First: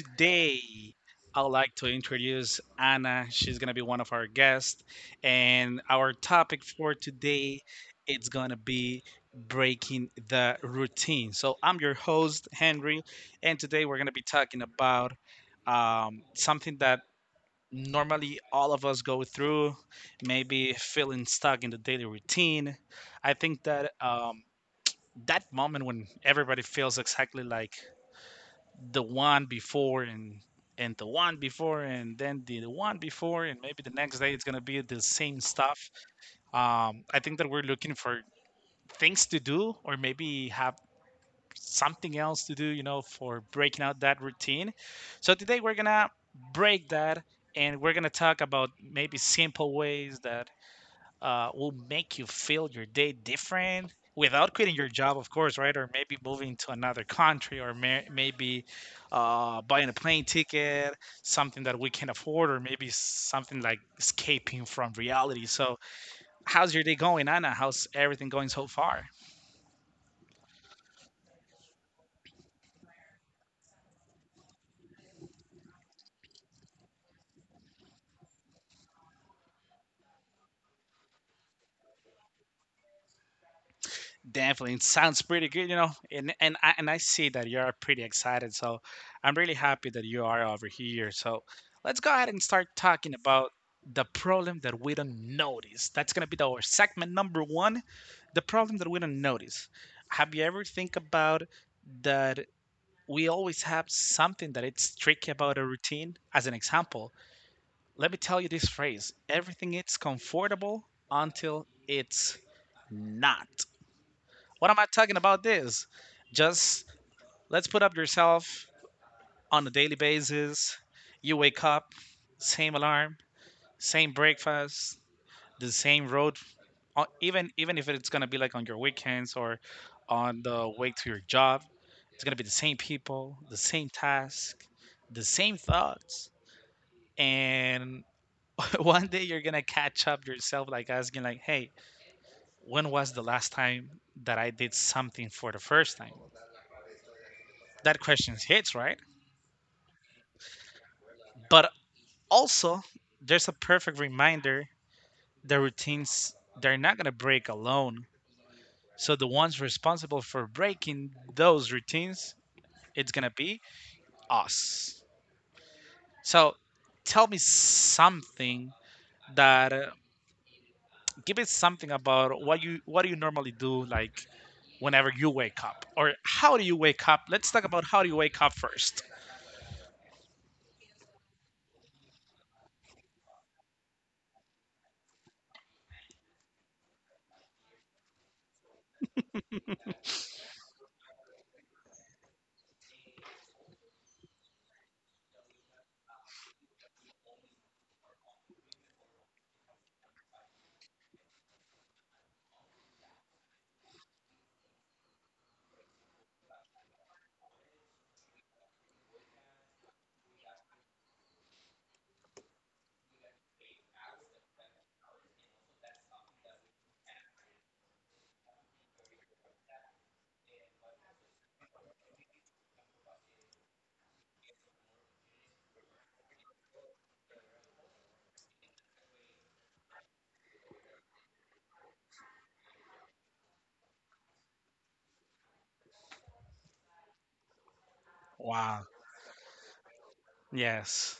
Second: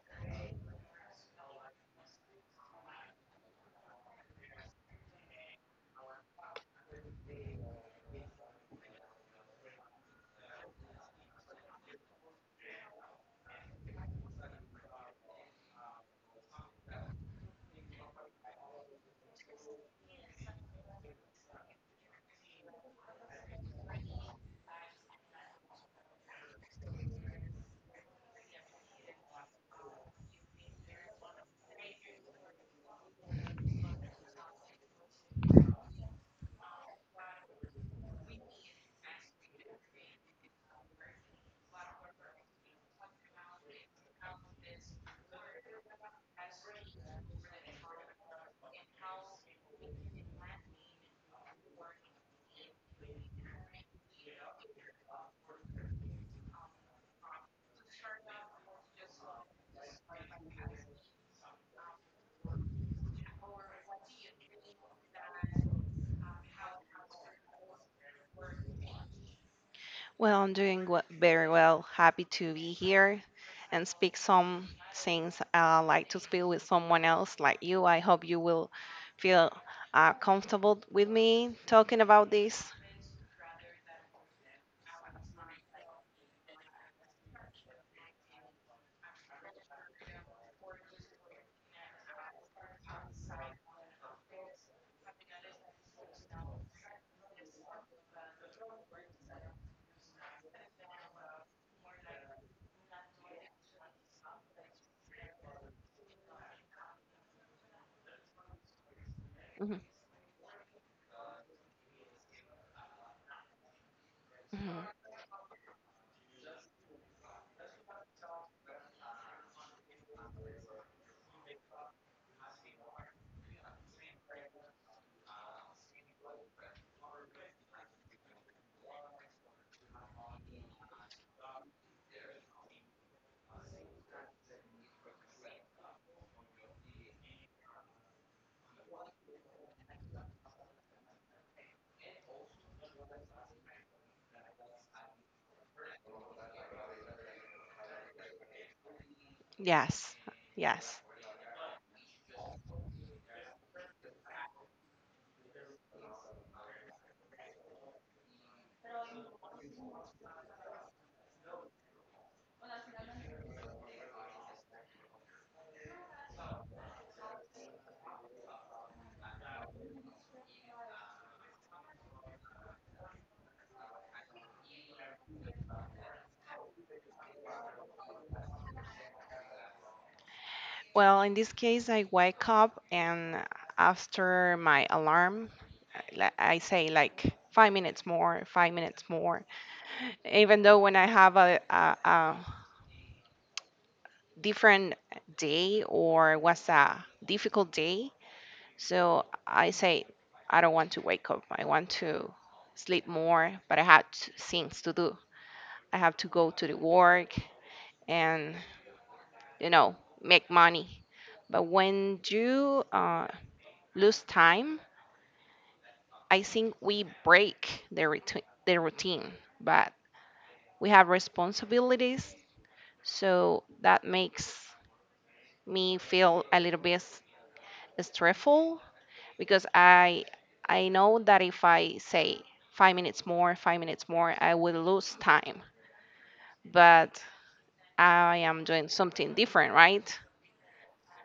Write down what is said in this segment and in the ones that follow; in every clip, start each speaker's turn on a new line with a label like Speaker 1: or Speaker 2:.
Speaker 1: today I'd like to introduce Anna. She's going to be one of our guests, and our topic for today it's going to be breaking the routine. So, I'm your host, Henry, and today we're going to be talking about something that normally all of us go through, maybe feeling stuck in the daily routine. I think that that moment when everybody feels exactly like the one before and the one before and then the one before and maybe the next day it's gonna be the same stuff. I think that we're looking for things to do or maybe have something else to do, you know, for breaking out that routine. So today we're gonna break that and we're gonna talk about maybe simple ways that will make you feel your day different without quitting your job, of course, right? Or maybe moving to another country or maybe buying a plane ticket, something that we can afford, or maybe something like escaping from reality. So, how's your day going, Anna? How's everything going so far?
Speaker 2: Well, I'm doing very well. Happy to be here and speak some things I like to speak with someone else like you. I hope you will feel comfortable with me talking about this.
Speaker 1: Definitely, it sounds pretty good, you know, and I see that you are pretty excited, so I'm really happy that you are over here. So let's go ahead and start talking about the problem that we don't notice. That's gonna be our segment number one, the problem that we don't notice. Have you ever think about that we always have something that it's tricky about a routine? As an example, let me tell you this phrase: everything
Speaker 2: Mhm,
Speaker 1: is comfortable until it's not. What am I
Speaker 2: mhm.
Speaker 1: talking about this? Just let's put up yourself on a daily basis. You wake up, same alarm, same breakfast, the same road. Even if it's gonna be like on your weekends or on the way to your job, it's gonna be the same people, the same task, the same thoughts. And one day you're gonna catch up yourself, like asking, like, "Hey, when was the last time that I did something for the first time?" That question hits, right?
Speaker 2: Yes, yes.
Speaker 1: But also, there's a perfect reminder: the routines, they're not going to break alone. So the ones responsible for breaking those routines, it's going to be us. So tell me something that give me something about what do you normally do, like whenever you wake up or how do you wake up? Let's talk about how do you wake up first.
Speaker 2: Well, in this case, I wake up and after my alarm, I say like 5 minutes more, 5 minutes more. Even though when I have a different day or was a difficult day. So I say, I don't want to wake up. I want to sleep more, but I had things to do. I have to go to the work and, you know, make money. But when you lose time, I think we break the routine, but we have responsibilities. So that makes me feel a little bit stressful because I know that if I say 5 minutes more, 5 minutes more, I will lose time. But I am doing
Speaker 1: Wow.
Speaker 2: something different, right?
Speaker 1: Yes.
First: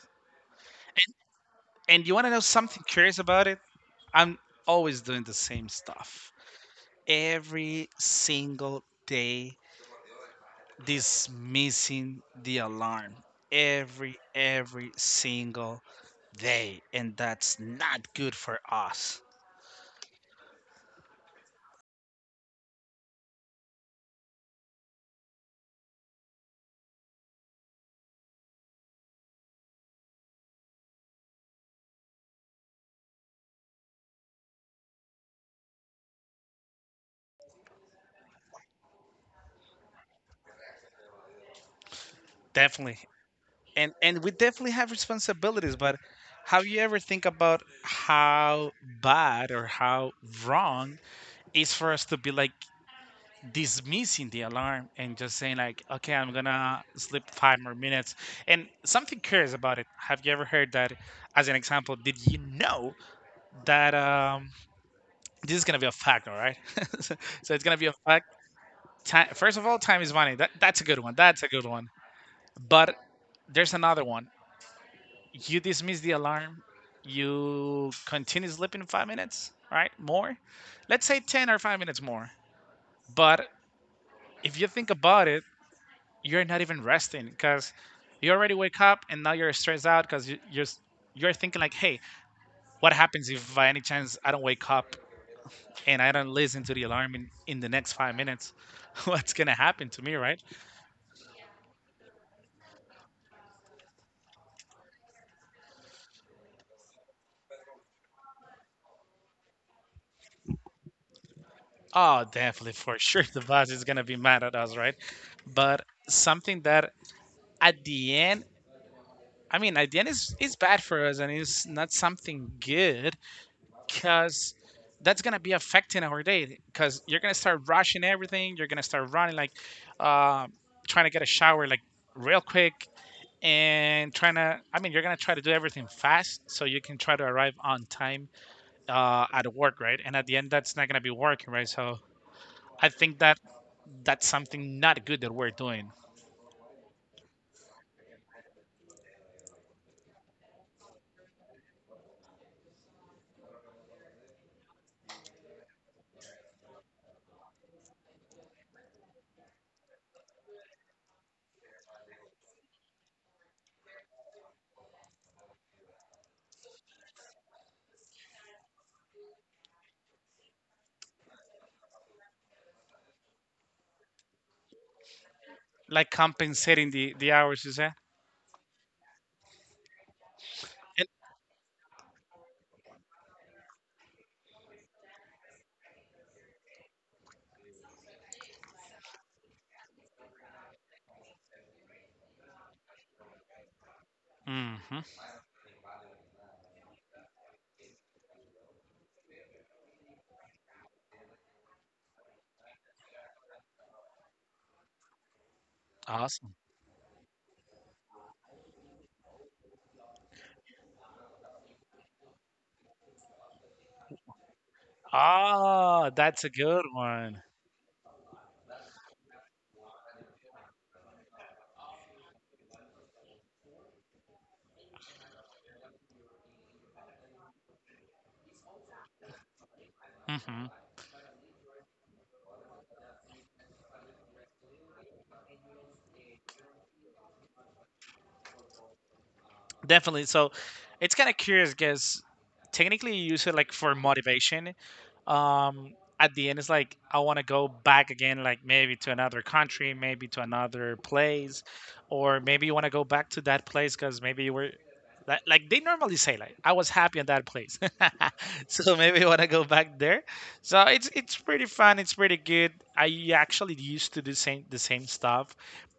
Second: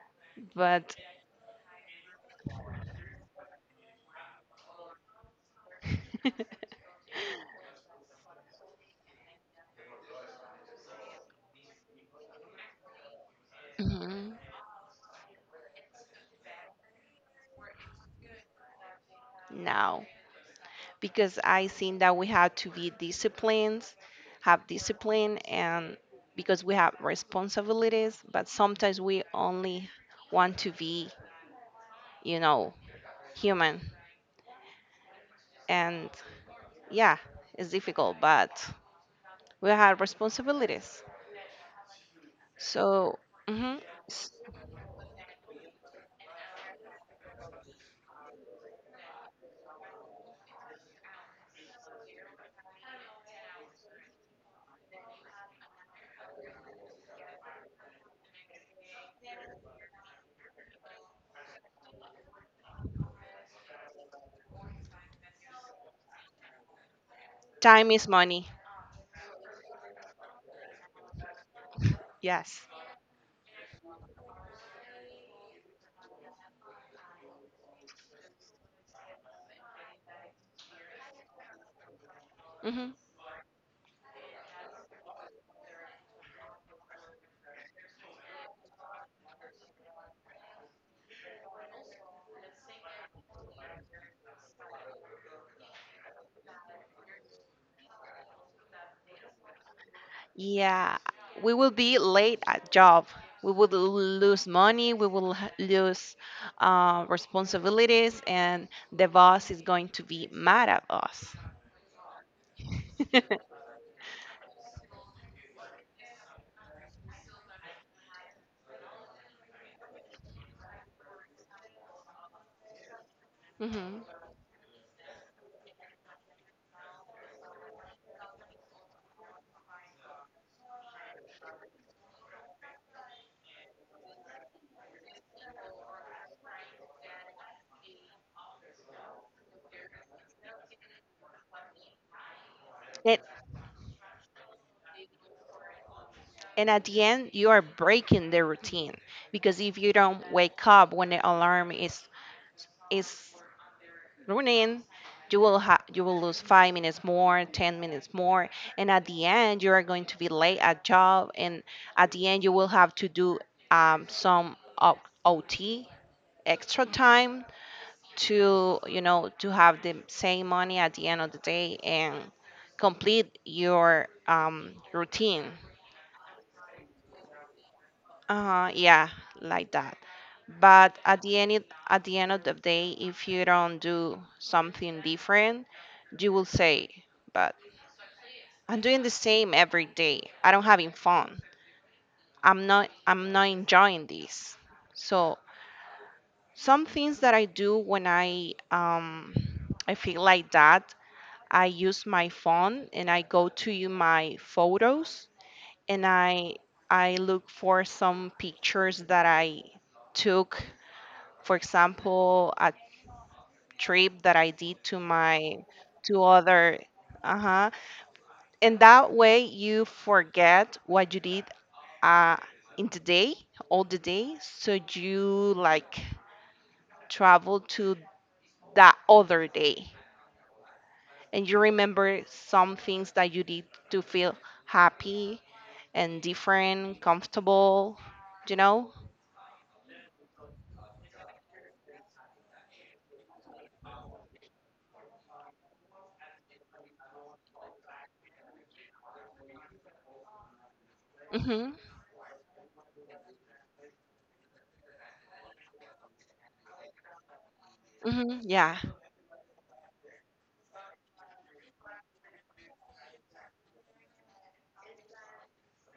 Speaker 2: But.
Speaker 1: And you want to know something curious about it? I'm always doing the same stuff. Every single day, dismissing the alarm. Every,
Speaker 2: Mhm.
Speaker 1: every single day. And that's not good for us.
Speaker 2: No, because I think that we have to be disciplined, have discipline, and because we have responsibilities. But sometimes we only want to be, you know, human, and yeah, it's difficult. But we have responsibilities.
Speaker 1: Definitely.
Speaker 2: So, mhm,
Speaker 1: And we
Speaker 2: s-
Speaker 1: definitely have responsibilities, but have you ever think about how bad or how wrong it's for us to be like dismissing the alarm and just saying like, okay, I'm gonna sleep five more minutes? And something curious about it, have you ever heard that? As an example, did you know that this is gonna be a fact, all right? so so it's gonna be a
Speaker 2: time is
Speaker 1: fact.
Speaker 2: money.
Speaker 1: Time, first of all, time is money. That's a good one, that's a good one.
Speaker 2: Yes.
Speaker 1: But there's another one. You dismiss the alarm, you continue sleeping 5 minutes, right? More. Let's say 10 or 5 minutes more.
Speaker 2: Hmm.
Speaker 1: But if you think about it, you're not even resting because you already wake up and now you're stressed out because you're thinking like, hey, what happens if by any chance I don't wake up and I don't listen to the alarm in the next 5 minutes? What's gonna happen to me, right?
Speaker 2: Yeah, we will be late at job. We would lose money. We will lose responsibilities, and the boss is going to be mad at us.
Speaker 1: Oh, definitely, for sure the boss is gonna be mad at us, right? But something that at the end, I mean, at the end is bad for us and it's not something good,
Speaker 2: Hmm.
Speaker 1: because that's gonna be affecting our day because you're gonna start rushing everything, you're gonna start running like uh, trying to get a shower like real quick and trying to, I mean, you're gonna try to do everything fast so you can try to arrive on time at work, right? And at the end that's not gonna be working right. So I think
Speaker 2: And,
Speaker 1: that that's something not good that we're doing.
Speaker 2: and at the end, you are breaking the routine because if you don't wake up when the alarm is running, you will you will lose 5 minutes more, 10 minutes more, and at the end you are going to be late at job, and at the end you will have to do some o- ot extra time to to have the same money at the end of the day and complete your routine.
Speaker 1: Like compensating the hours, you say.
Speaker 2: Yeah, like that. But at the end, at the end of the day, if you don't do something different, you will say, "But I'm doing the same every day. I don't having fun. I'm not. I'm not enjoying this."
Speaker 1: And hmm,
Speaker 2: So some things that I do when I I feel like that, I use my phone and I go to you my photos and
Speaker 1: awesome.
Speaker 2: I look for some pictures that I took. For example, a trip that I did to my
Speaker 1: Ah,
Speaker 2: to
Speaker 1: that's a
Speaker 2: other.
Speaker 1: good one.
Speaker 2: Uh-huh. And that way you forget what you did uh in the day, all the day, so you like travel to that other day
Speaker 1: Hmm.
Speaker 2: and you remember some things that you did to feel happy and different, comfortable, you know?
Speaker 1: Definitely. So it's kind of curious because technically you use it like for motivation. Um, at the end, it's like I want to go back again, like maybe to another country, maybe to another place,
Speaker 2: Mhm.
Speaker 1: or maybe you want to go back to that place because maybe you were like they normally say, like, I was happy in that place,
Speaker 2: Mhm. Yeah.
Speaker 1: so maybe you want to go back there. So it's pretty fun. It's pretty good. I actually used to do same the same stuff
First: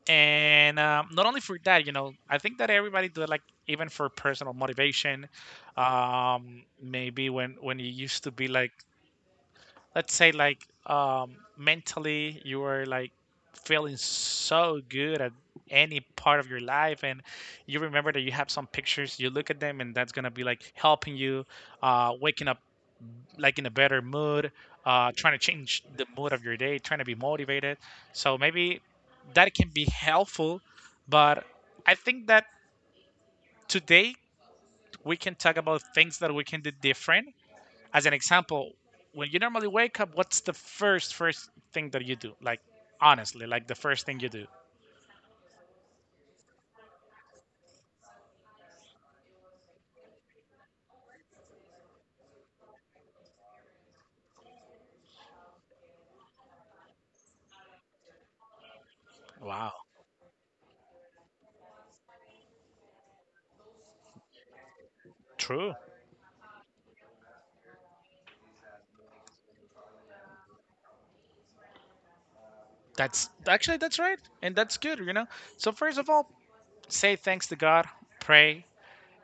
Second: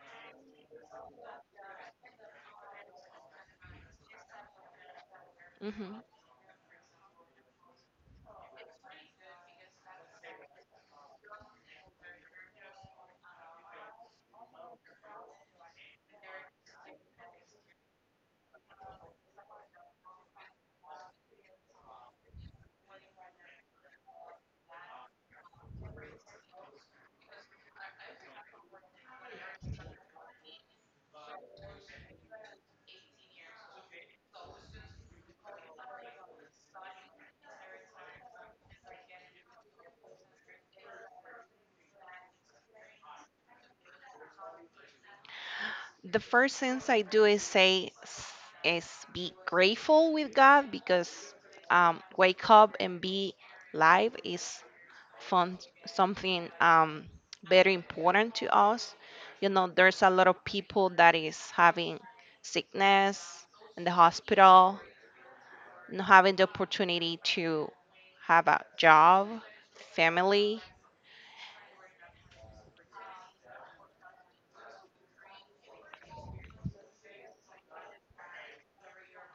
Speaker 1: and not only for that, you know, I think that everybody do like, even for personal motivation.
Speaker 2: Mhm.
Speaker 1: Maybe when you used to be like, let's say like mentally you were like feeling so good at any part of your life and you remember that you have some pictures, you look at them and that's going to be like helping you waking up like in a better mood, trying to change the mood of your day, trying to be motivated. So maybe that can be helpful. But I think that today we can talk about things that we can do different. As an example, when you normally wake up, what's the first thing that you do? Like honestly, like the first thing you do.
Speaker 2: The first things I do is is be grateful with God because wake up and be live is fun, something very important to us. You know,
Speaker 1: Wow.
Speaker 2: there's a lot of people that is having sickness in the hospital,
Speaker 1: True.
Speaker 2: not having the opportunity to have a job, family.
Speaker 1: That's actually that's right, and that's good, you know. So first of all, say thanks to God, pray,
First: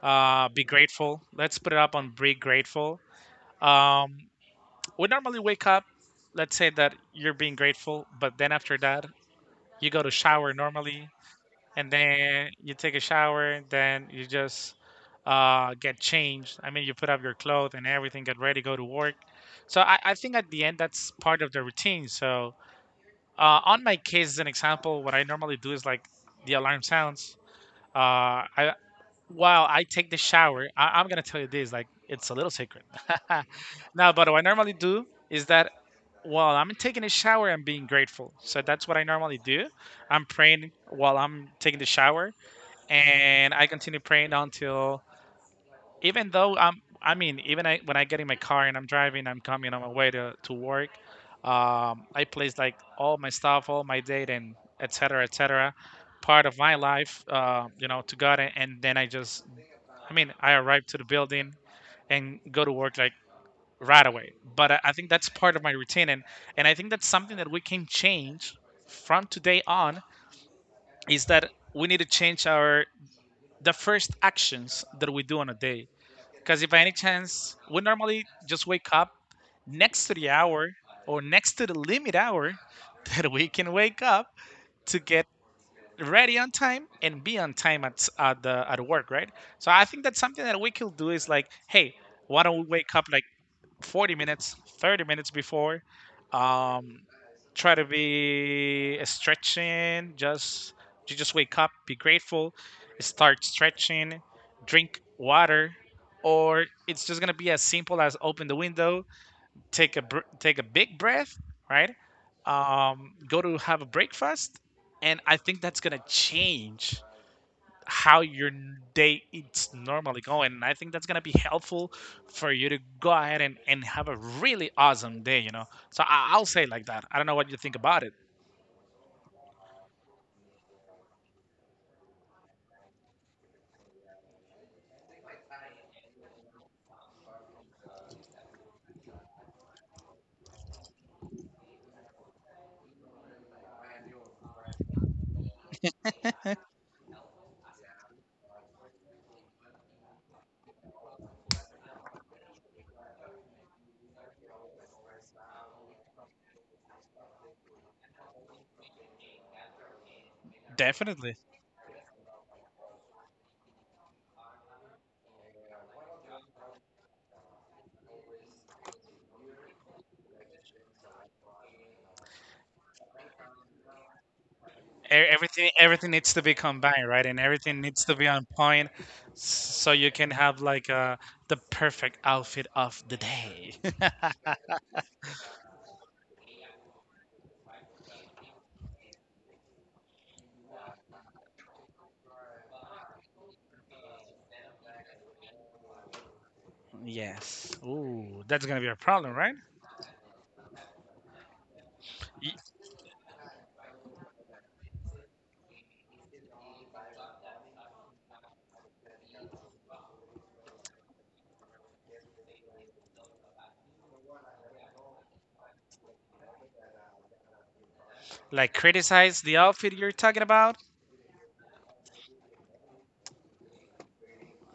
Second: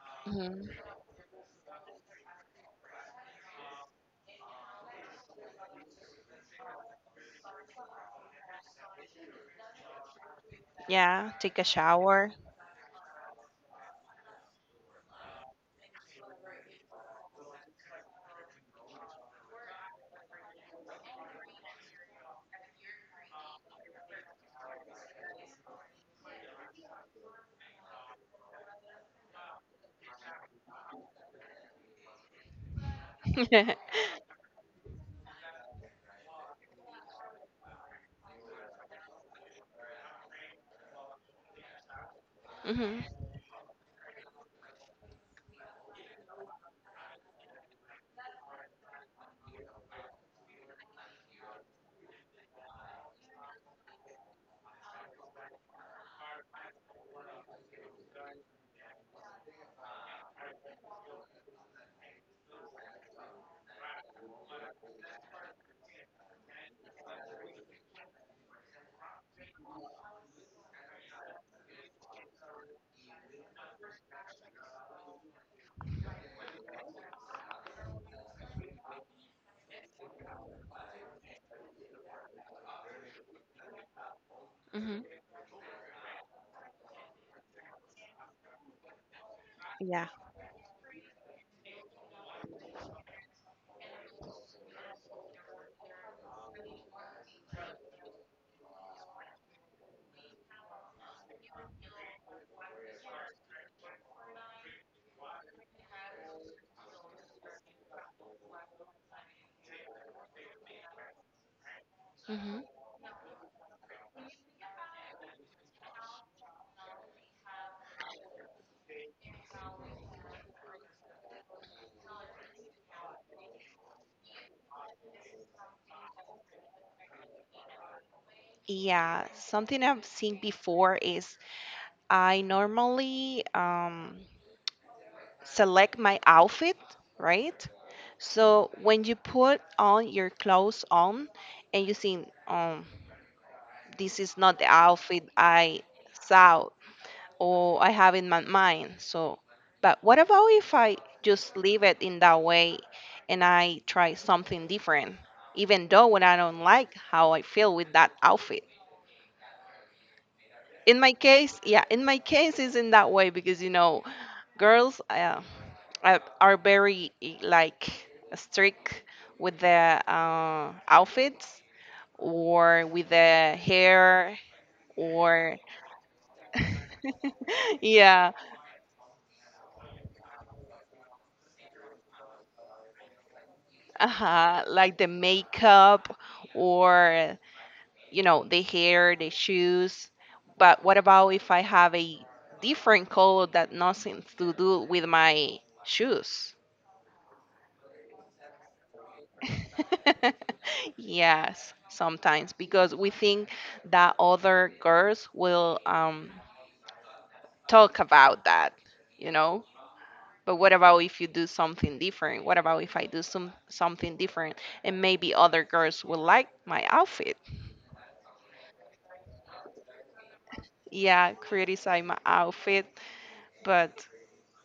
Speaker 1: be
Speaker 2: Mhm.
Speaker 1: grateful. Let's put it up on be grateful. Um, we normally wake up. Let's say that you're being grateful, but then after that, you go to shower normally.
Speaker 2: Yeah, take a
Speaker 1: And
Speaker 2: shower.
Speaker 1: then you take a shower, then you just get changed. I mean, you put up your clothes and everything, get ready, go to work. So I think at the end, that's part of the routine. So on my case, as an example, what I normally do is like the alarm sounds. I, while I take the shower, I'm gonna tell you this, like, it's a little secret. Now, but what I normally do is that while I'm taking a shower, I'm being grateful. So that's what I normally do. I'm praying while I'm taking the shower
Speaker 2: Hmm.
Speaker 1: and I continue praying until, even though I'm, I mean, even I when I get in my car and I'm driving, I'm coming on my way to work. Um, I place like all my stuff, all my data and etc etc, part of my life, you know, to God, and then I just, I mean, I arrive to the building and go to work like right away. But I think that's part of my routine, and I think that's something that we can change from today on. Is that we need to change our the first actions that we do on a day. Because if by any chance we normally just wake up next to the hour or next to the limit hour that we can wake up to
Speaker 2: Hmm.
Speaker 1: get ready on time and be on time at the at work, right? So I think
Speaker 2: Yeah.
Speaker 1: that's something that we could do is like, hey, why don't we wake up like 40 minutes, 30 minutes before. Um, try to be stretching. Just you just wake up, be grateful, start stretching, drink water, or it's just gonna be as simple as open the window, take a take a big breath, right? Go to have a breakfast, and I think that's gonna change how your day it's normally going. And I think that's gonna be helpful for you to go ahead and have a really awesome day, you know. So I'll say it like that. I don't know what you think about it.
Speaker 2: Yeah, something I've seen before is I normally select my outfit, right? So when you put on your clothes on and you think, this is not the outfit I saw or I have in my mind. So, but what about if I just leave it in that way and I try something different, even though when I don't like how I feel with that outfit? In my
Speaker 1: Definitely.
Speaker 2: case, yeah, in my case is in that way because you know girls are very like strict with their outfits or with their hair or.
Speaker 1: Everything needs to be combined, right? And everything needs to be
Speaker 2: Yeah.
Speaker 1: on point so you can have like the perfect outfit of the day.
Speaker 2: Uh-huh, like the makeup or the hair, the shoes. But what about if I have a different color that nothing to do with my shoes?
Speaker 1: Yes. Ooh, that's gonna be a problem, right?
Speaker 2: Yes,
Speaker 1: Y-
Speaker 2: sometimes because we think that other girls will talk about that, you know. But what about if you do something different? What about if I do something different and maybe other girls will like my outfit?
Speaker 1: Like criticize the outfit you're talking about?
Speaker 2: Yeah, criticize my outfit, but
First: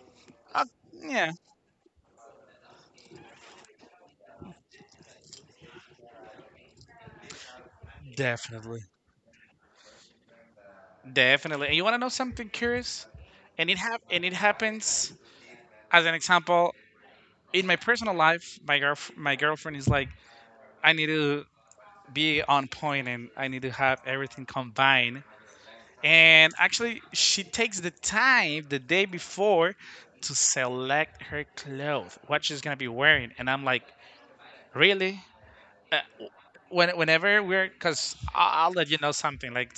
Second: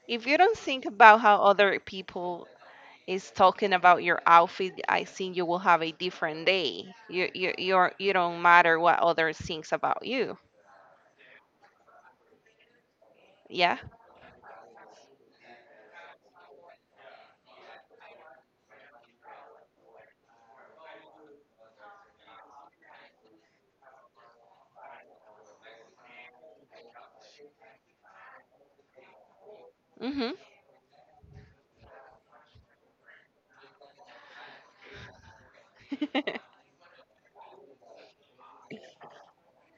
Speaker 2: if you don't
Speaker 1: Uh,
Speaker 2: think about
Speaker 1: yeah.
Speaker 2: how other people is talking about your outfit, I think you will have a different day. You don't matter
Speaker 1: Definitely.
Speaker 2: what others thinks about you.
Speaker 1: Definitely. And you want to know something curious? And
Speaker 2: Yeah.
Speaker 1: it and it happens, as an example, in my personal life. My my girlfriend is like, I need to be on point and I need to have everything combined. And actually, she takes the time the day before
Speaker 2: Mhm.
Speaker 1: to select her clothes, what she's gonna be wearing. And I'm like, really? Uh, whenever we're, I'll let you know something. Like,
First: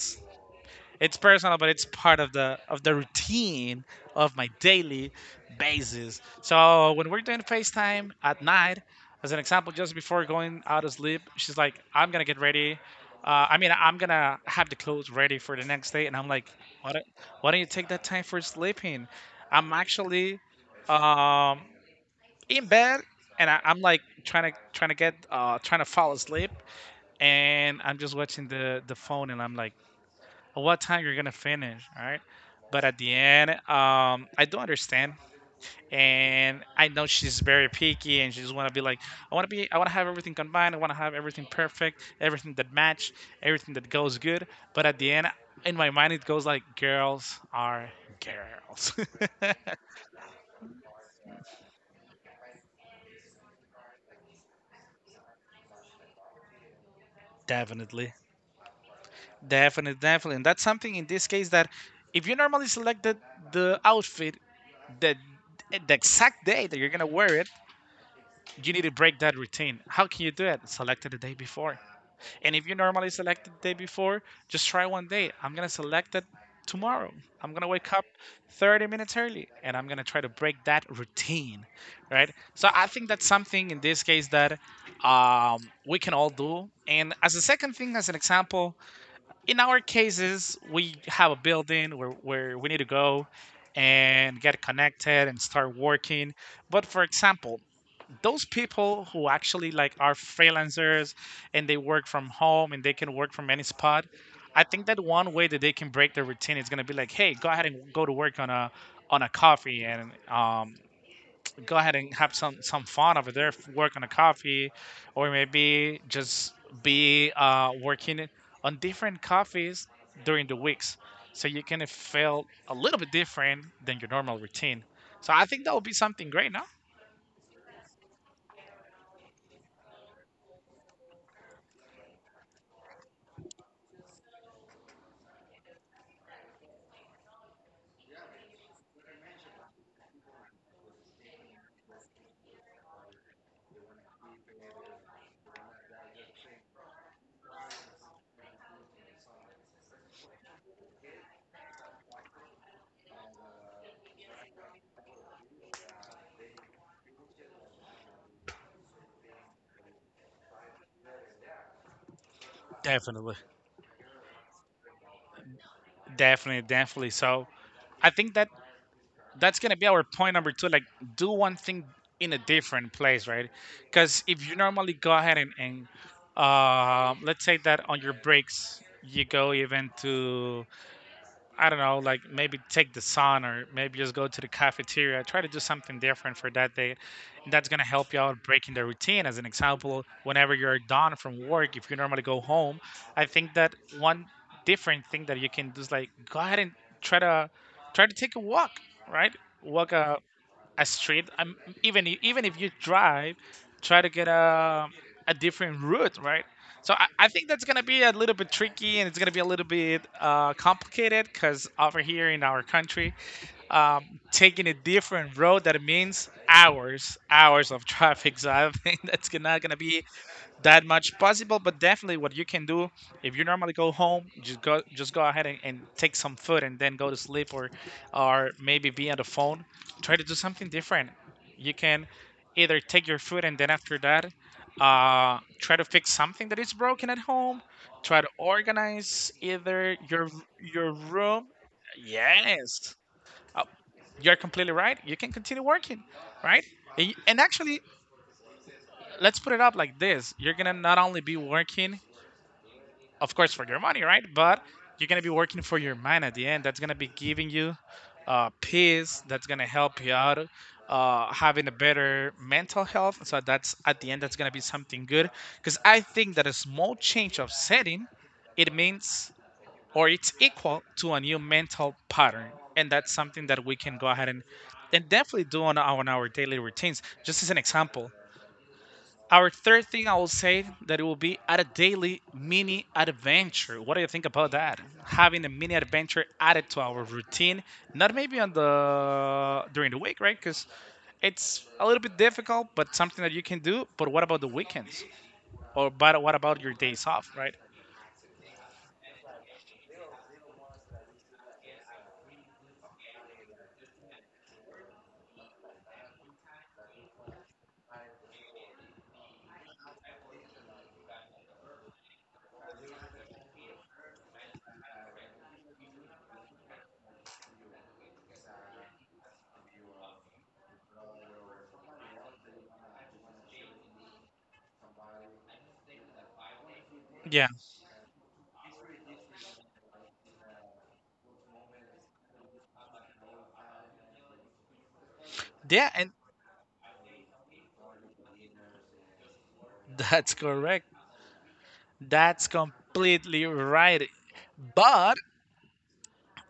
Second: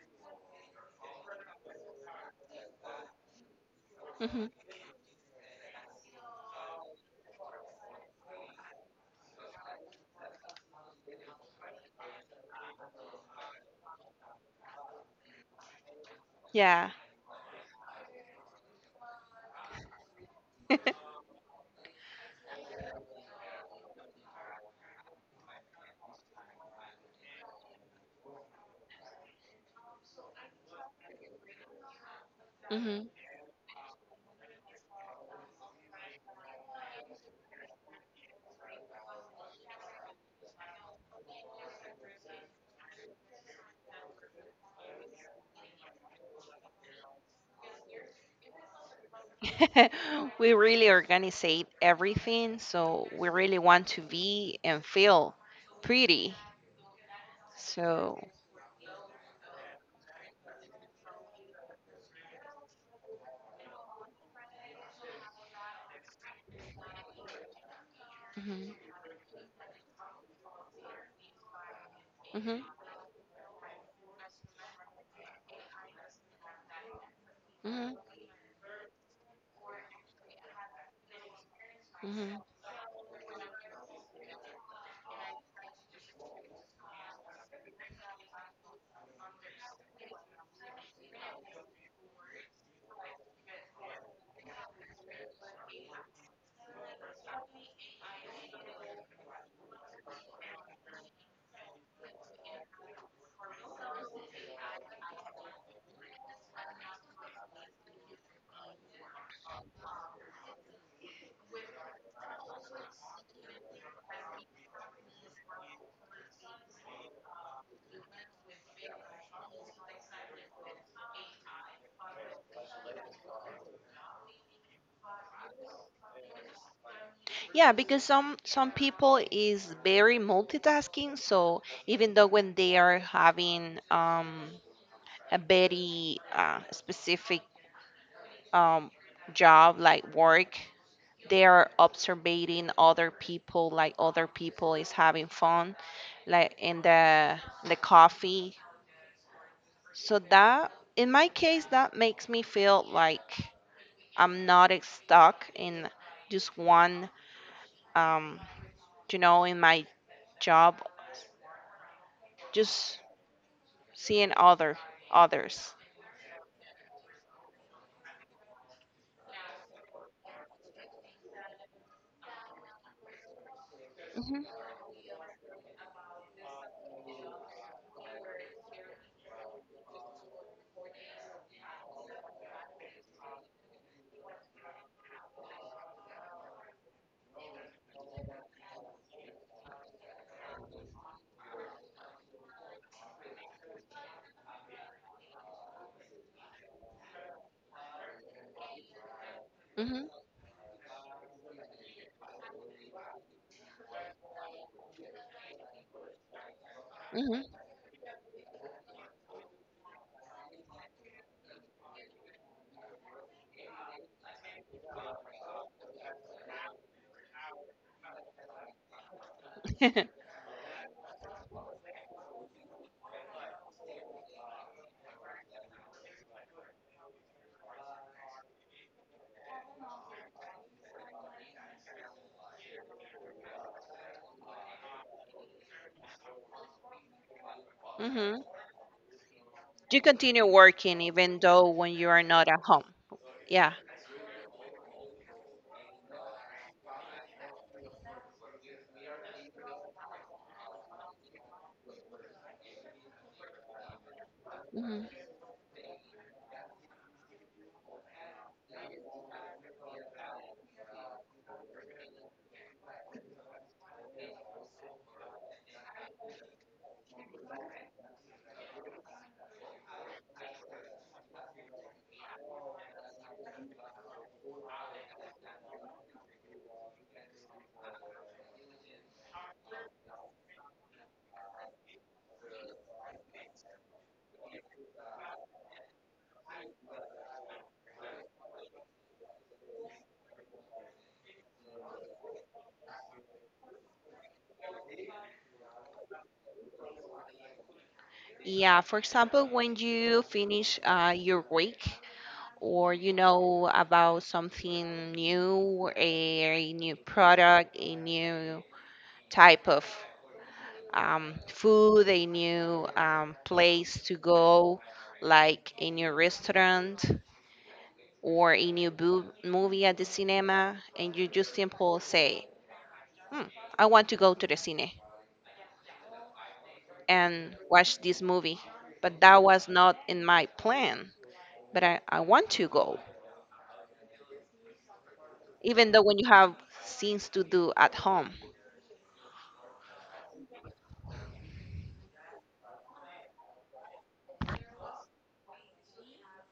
Speaker 1: it's personal, but it's part of the routine of
Speaker 2: Mhm.
Speaker 1: my daily basis. So when we're doing FaceTime at night, as an example, just before going out to sleep, she's like, "I'm gonna get ready." I'm gonna have the clothes ready for the next day, and I'm like,
Speaker 2: Yeah.
Speaker 1: "Why don't, why don't you take that time for sleeping?" I'm actually um, in bed, and I'm like trying to fall asleep, and I'm just watching the phone, and I'm like, or what time you're gonna finish, all right? But at
Speaker 2: Mhm.
Speaker 1: the end, I do understand, and I know she's very picky, and she just wanna be like, I wanna have everything combined, I wanna have everything perfect, everything that match, everything that goes good. But at the end, in my mind, it goes like, girls are girls.
Speaker 2: We really organizate everything, so we really want to be and feel pretty.
Speaker 1: Definitely.
Speaker 2: So.
Speaker 1: Definitely, definitely. And that's something in this case that if you normally selected the outfit, the the exact day that you're gonna wear it, you
Speaker 2: Mhm.
Speaker 1: need to break that routine. How can you do it? Select it the day before. And
Speaker 2: Mhm.
Speaker 1: if you normally select it the day before, just try one day. I'm going to select it tomorrow. I'm going to wake
Speaker 2: Mhm.
Speaker 1: up 30 minutes early and I'm going to try to break that routine, right?
Speaker 2: Mhm.
Speaker 1: So I think that's something in this case that we can all do. And as a second thing, as an example, in our cases, we have a building where we need to go and get connected and start working. But for example, those people who actually like are freelancers and they work from home and they can work from any spot, I think that one way that they can break their routine is going to be like, hey, go ahead and go to work on a coffee, and go ahead and have some fun over there, work on a coffee, or maybe just be working on different coffees during the weeks, so you can feel a little bit different than your normal routine. So I think that would be something great, no?
Speaker 2: Yeah, because some people is very multitasking. So even though when they are having a very specific um, job like work, they are observing other people like other people is having fun like in the coffee, so that in my case that makes me feel like I'm not stuck in just one um in my job, just
Speaker 1: Definitely.
Speaker 2: seeing other others.
Speaker 1: Definitely, definitely. So I think that that's gonna be our point number two. Like, do one thing in a different place, right? Because
Speaker 2: Hmm.
Speaker 1: if you normally go ahead and let's say that on your breaks you go even to, I don't know, like maybe take the sun or maybe just go to the cafeteria. Try to do something different for that day. And that's gonna help you out breaking the routine. As an example, whenever you're done from work, if you normally go home, I think that one different thing that you can do is like go ahead and try to try to take a walk, right? Walk
Speaker 2: Hmm.
Speaker 1: a street. Even if you drive, try to get a different route, right? So I
Speaker 2: Hmm.
Speaker 1: think that's gonna be a little bit tricky and it's gonna be a little bit complicated because over here in our country, taking a different road, that means hours, hours of traffic. So I think that's not gonna be that much possible, but definitely what you can do if you normally go home, just go ahead and take some food and then go to sleep, or maybe be on the phone, try to do something different. You can either take your food and then after that, try to fix something that is broken at home, try to
Speaker 2: Hmm.
Speaker 1: organize either
Speaker 2: You continue
Speaker 1: your
Speaker 2: working even
Speaker 1: room,
Speaker 2: though when you are not at home.
Speaker 1: yes. uh,
Speaker 2: Yeah.
Speaker 1: you're completely right, you can continue working, right? And actually, let's put it up like this, you're gonna not only be working, of course, for your money, right? But you're gonna be working for your mind. At the end, that's gonna be giving you peace, that's gonna help you out having a better mental health. So that's, at the end, that's gonna be something good. Because I think that a small change of setting, it means, or it's equal to, a new mental pattern. And that's something that we can go ahead and definitely do on our daily routines. Just as an example, our third thing, I will say that it will be at a daily mini adventure. What do you think about that? Having a mini adventure added to our routine, not maybe on the during the week, right? Because it's a little bit difficult, but something that you can do. But what about the weekends? Or but what about your days off, right?
Speaker 2: Yeah, for example, when you finish your week or you know about something new, a new product, a new type of food, a new place to go, like a new restaurant or a movie at the cinema, and you just simple say, hmm, I want to go to the cine
Speaker 1: Yeah,
Speaker 2: and watch this movie, but that was not in my plan, but I want to go even
Speaker 1: yeah,
Speaker 2: though
Speaker 1: and
Speaker 2: when you have things to do at home.
Speaker 1: that's correct. That's completely right. But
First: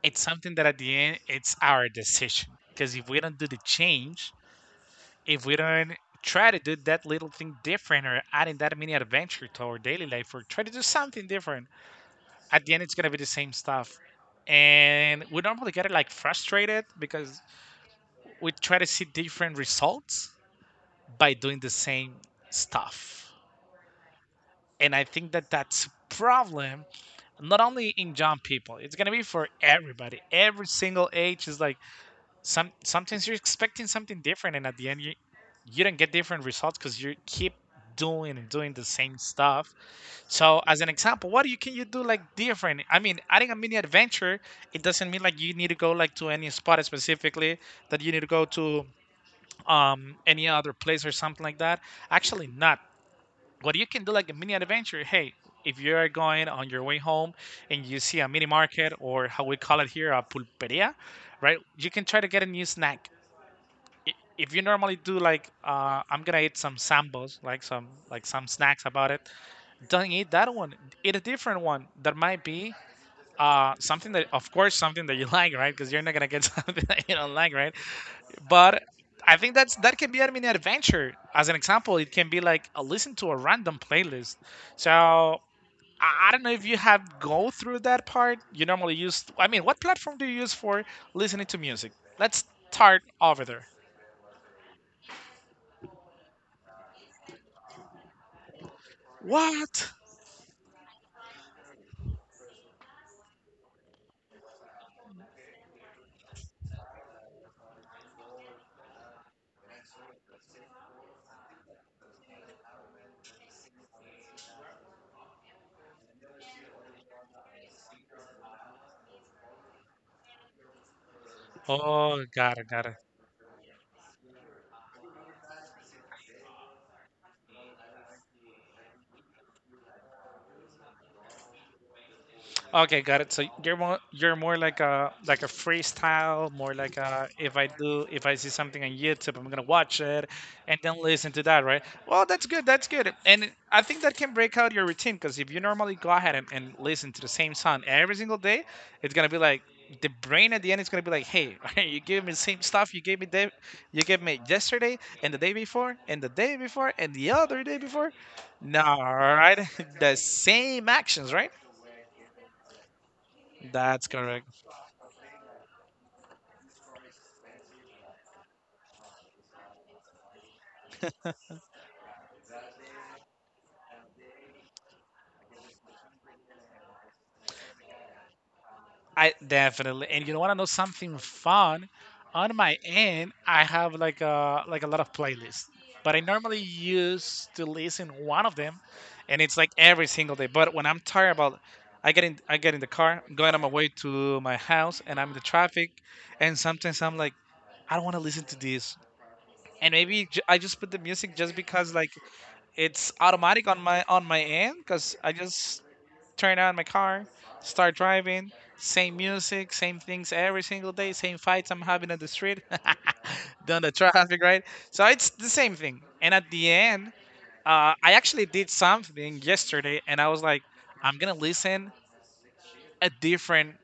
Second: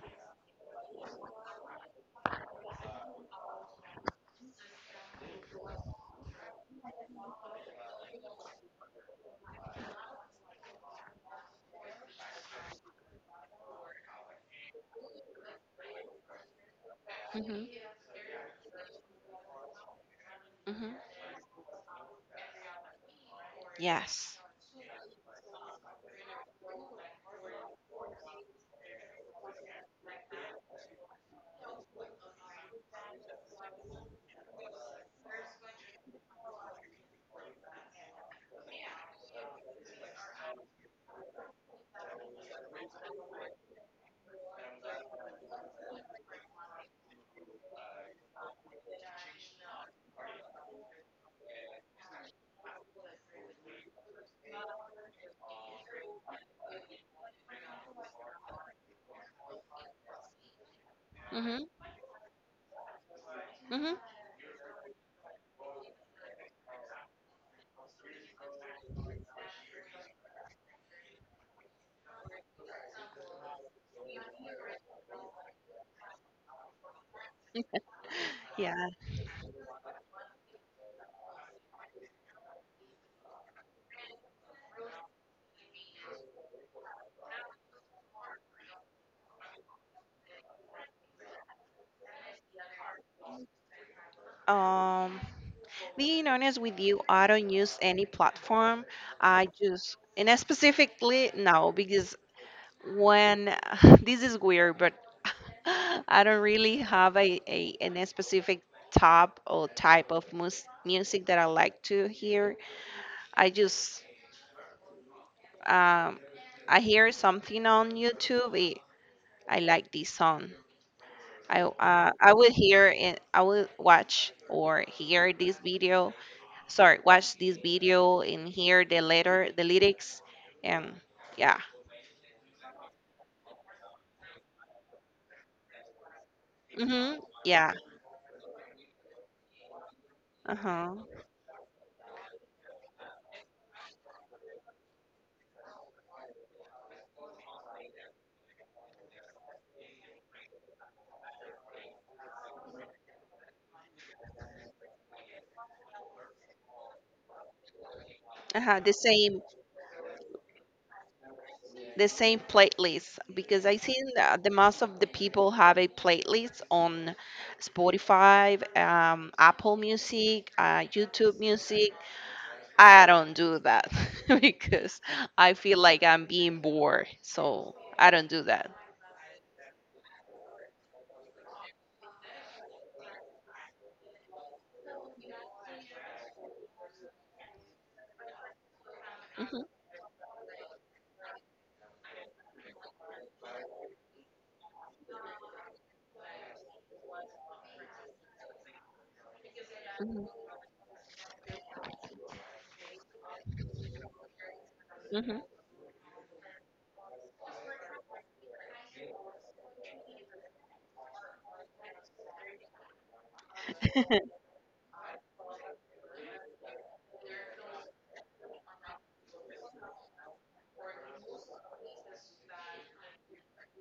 Speaker 1: it's something that at the end, it's our decision. Because if we don't do the change, if we don't try to do that little thing different or adding that mini adventure to our daily life or try to do something different, at the end it's gonna be the same stuff. And we normally get it like frustrated because
Speaker 2: Hmm.
Speaker 1: we try to see different results
Speaker 2: Hmm.
Speaker 1: by doing the same stuff.
Speaker 2: Yes.
Speaker 1: And I think that that's a problem, not only in young people. It's gonna be for everybody. Every single age is like, sometimes you're expecting something different and at the end you you don't get different results because you keep doing and doing the same stuff. So as an example, what you can you do, like different, I mean, adding a mini adventure, it doesn't mean like you need to go like to any spot specifically that you need to go to, any other place or something like that. Actually not. What you can do, like a mini adventure, hey, if you are going on your way home and you see a mini market, or how we call it here, a pulperia, right?
Speaker 2: Hmm.
Speaker 1: You can try to get a new snack.
Speaker 2: Hmm.
Speaker 1: If you normally do like, I'm gonna eat some sambos, like some snacks about it, don't eat that one. Eat a different one that might be something that, of course, something that you like, right? Because you're not gonna get something that you don't like, right? But
Speaker 2: Yeah.
Speaker 1: I think that's that can be a mini adventure. As an example, it can be like a listen to a random playlist. So I don't know if you have go through that part. You normally use. I mean, what platform do you use for listening to music? Let's start over there.
Speaker 2: Um, Being honest with you, I don't use any platform. I
Speaker 1: What?
Speaker 2: just, and I specifically, no, because when this is weird, but I don't really have a specific top or type of music that I like to hear. I just, um, I hear something on YouTube. It, I like this song. I uh,
Speaker 1: Oh,
Speaker 2: I would
Speaker 1: cara,
Speaker 2: hear
Speaker 1: cara.
Speaker 2: and I would watch or hear this video. Sorry, watch this video and hear the letter, the lyrics, and yeah.
Speaker 1: Okay, got it. So you're more, you're more like a freestyle, more like
Speaker 2: Mhm.
Speaker 1: a, if I
Speaker 2: Yeah.
Speaker 1: do, if I see something on YouTube, I'm gonna watch it
Speaker 2: Uh
Speaker 1: and then
Speaker 2: huh.
Speaker 1: listen to that, right? Well, that's good. That's good. And it- I think that can break out your routine, because if you normally go ahead and listen to the same song every single day, it's gonna be like the brain at the end is gonna be like, hey, you gave me the same stuff you gave me day, you gave me yesterday and the day before and the day before and the other day before.
Speaker 2: Uh
Speaker 1: No,
Speaker 2: huh. The
Speaker 1: all
Speaker 2: same,
Speaker 1: right, the same actions, right?
Speaker 2: the same playlist because I
Speaker 1: That's
Speaker 2: seen the,
Speaker 1: correct.
Speaker 2: the most of the people have a playlist on Spotify, Apple Music, YouTube Music. I don't do that because I feel like I'm being bored, so I don't do that.
Speaker 1: I definitely. And you know what? I know something fun. On my end, I have like a lot of playlists, but I normally use to listen one of them, and it's
Speaker 2: Mhm.
Speaker 1: like every single day. But when I'm tired about, I get in the car, I'm going on my way to my house, and I'm in the traffic, and sometimes I'm like, I don't want to listen to this, and maybe
Speaker 2: Mhm.
Speaker 1: ju- I just put the music just because like it's automatic on my end, because I
Speaker 2: Mhm.
Speaker 1: just turn on my car, start driving. Same music, same things every single day. Same fights I'm having on the street, down the traffic, right? So it's the same thing. And at the end, I actually did something yesterday, and I was like, I'm gonna listen a different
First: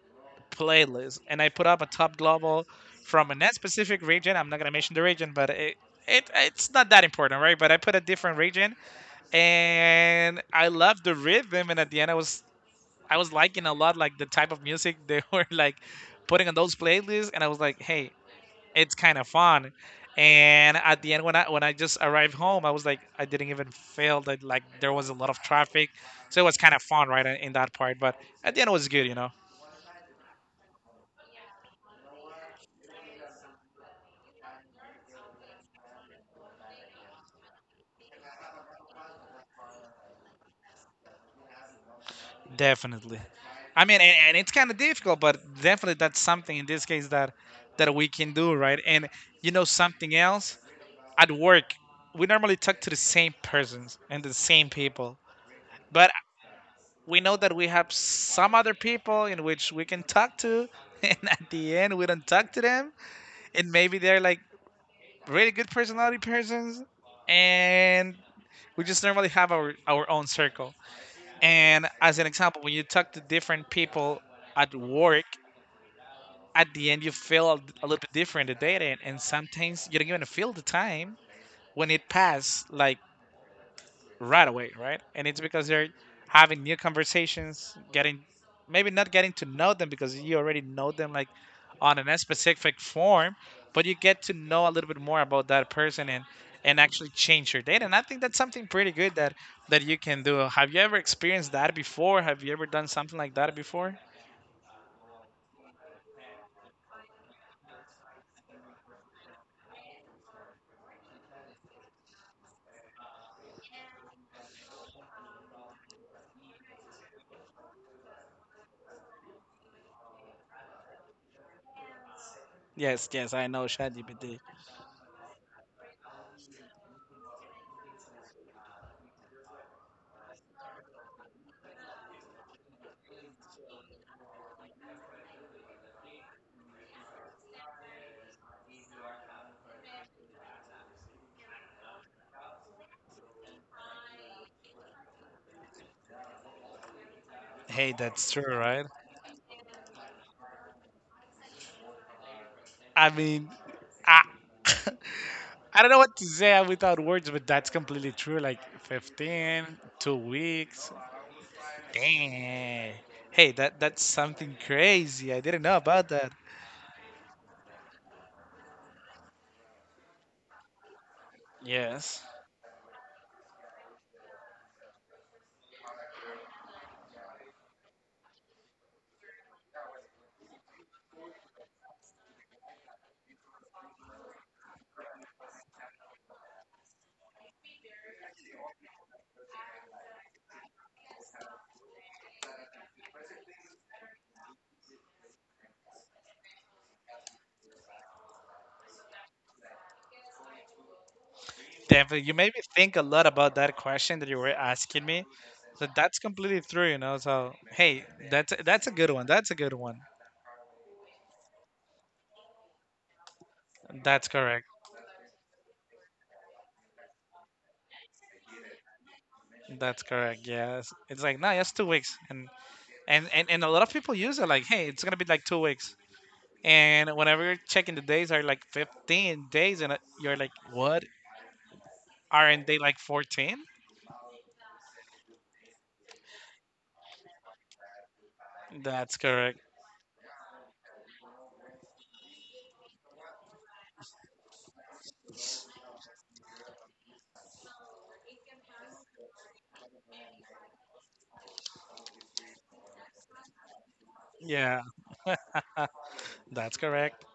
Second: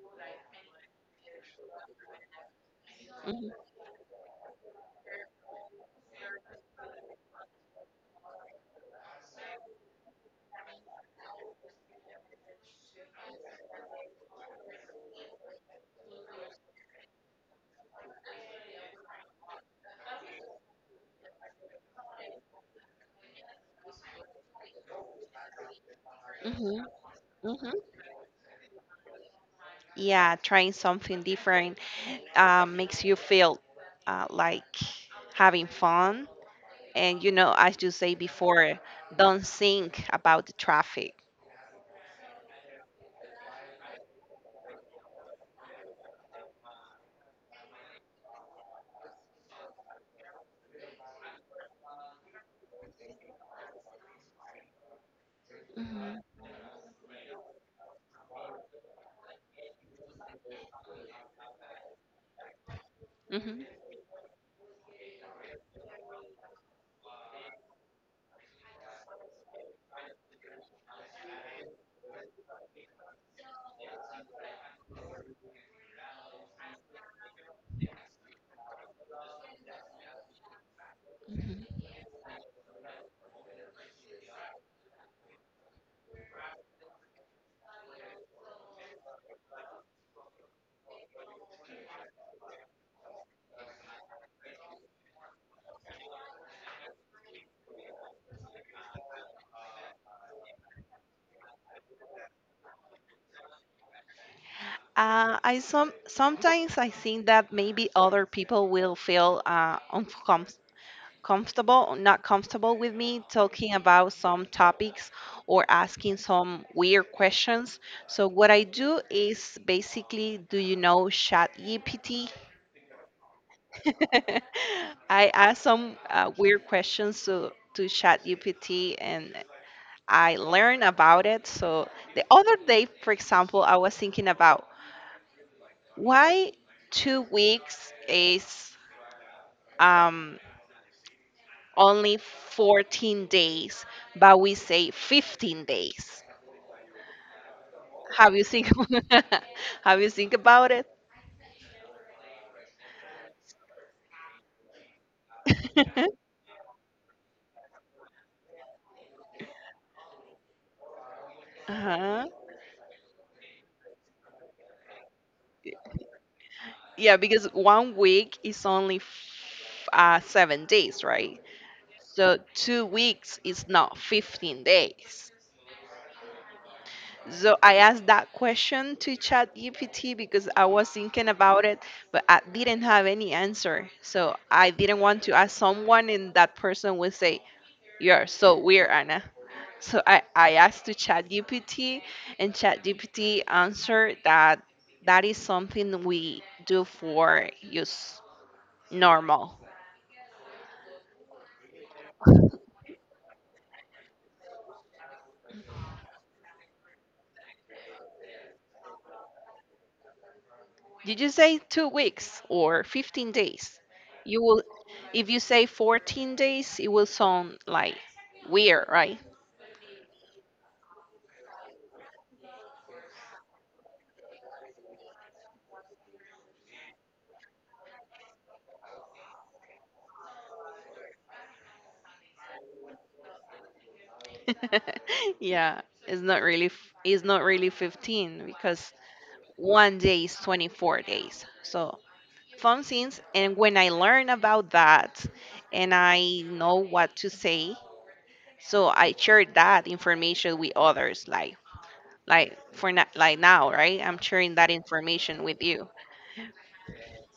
Speaker 1: playlist, and I put up a top global from a
Speaker 2: Mhm.
Speaker 1: net specific region. I'm not gonna mention the region, but it it's not that important, right? But I put a different region and I loved the rhythm. And at the end, I was liking a lot like the type of music they were like putting on those playlists, and I was like, hey, it's kind of fun. And at the end, when I just arrived home, I was like, I didn't even feel that like there was a lot of traffic, so it was kind of
Speaker 2: Mhm.
Speaker 1: fun, right, in
Speaker 2: Mhm.
Speaker 1: that part. But at the end, it was good, you know,
Speaker 2: Yeah, trying something different makes you feel like having fun. And you know, as you say before, don't think about the traffic.
Speaker 1: definitely. I mean, and it's kind of difficult, but definitely that's something in this case that we can do, right? And you know something else? At work, we normally talk to the same persons and the same people. But
Speaker 2: Mhm.
Speaker 1: we know that we have some other people in which we can talk to, and at the end, we don't talk to them.
Speaker 2: Mhm.
Speaker 1: And maybe they're like really good personality persons, and we just normally have our own circle. And as an example, when you talk to different people at work, at the end, you feel a little bit different the data, and sometimes you don't even feel the time
Speaker 2: Mhm.
Speaker 1: when it passed. Like right away, right? And it's because they're having new conversations, getting maybe not getting to know them because you already know them like on a specific form, but you get to know a little bit more about that person and actually change your data. And I think that's something pretty good that you can do. Have you ever experienced that before? Have you ever done something like that before?
Speaker 2: I sometimes I think that maybe other people will feel uncom comfortable not comfortable with me talking about some topics or asking some weird questions. So what I do is basically, do you know ChatGPT?
Speaker 1: Yes, yes, I know ChatGPT.
Speaker 2: I ask some weird questions to ChatGPT and I learn about it. So the other day, for example, I was thinking about why 2 weeks is um, only 14 days, but we say 15 days.
Speaker 1: Hey, that's
Speaker 2: Have you
Speaker 1: true,
Speaker 2: think?
Speaker 1: right?
Speaker 2: Have you think about it?
Speaker 1: I mean, I, I don't know what to say without words, but that's completely true. Like 15, 2 weeks.
Speaker 2: Uh-huh.
Speaker 1: Dang. Hey, that that's something crazy. I didn't know about that.
Speaker 2: Yeah, because one week is only 7 days, right?
Speaker 1: Yes.
Speaker 2: So 2 weeks is not 15 days. So I asked that question to Chat GPT because I was thinking about it, but I didn't have any answer. So I didn't want to ask someone, and that person would say, "You're so weird, Anna." So I asked to ChatGPT, and ChatGPT answered that that is something we do for use normal.
Speaker 1: Definitely. You made me think a lot about that question that you were asking me. So that's completely true, you know. So hey, that's a good one. That's a good one.
Speaker 2: Did you say 2 weeks or 15 days?
Speaker 1: That's
Speaker 2: You will,
Speaker 1: correct.
Speaker 2: if you say 14 days, it will sound like weird, right?
Speaker 1: That's correct. Yes. It's like no, that's 2 weeks, and and a lot of people use it like, hey, it's gonna be like 2 weeks. And whenever you're checking the days are like 15 days, and you're like, what? Aren't they like 14?
Speaker 2: Yeah, it's not really 15 because
Speaker 1: That's correct.
Speaker 2: one day is 24 days. So fun scenes. And when I learn about that and I know what to say, so I share that information with others. Like now, right? I'm sharing that
Speaker 1: Yeah,
Speaker 2: information with you.
Speaker 1: that's correct.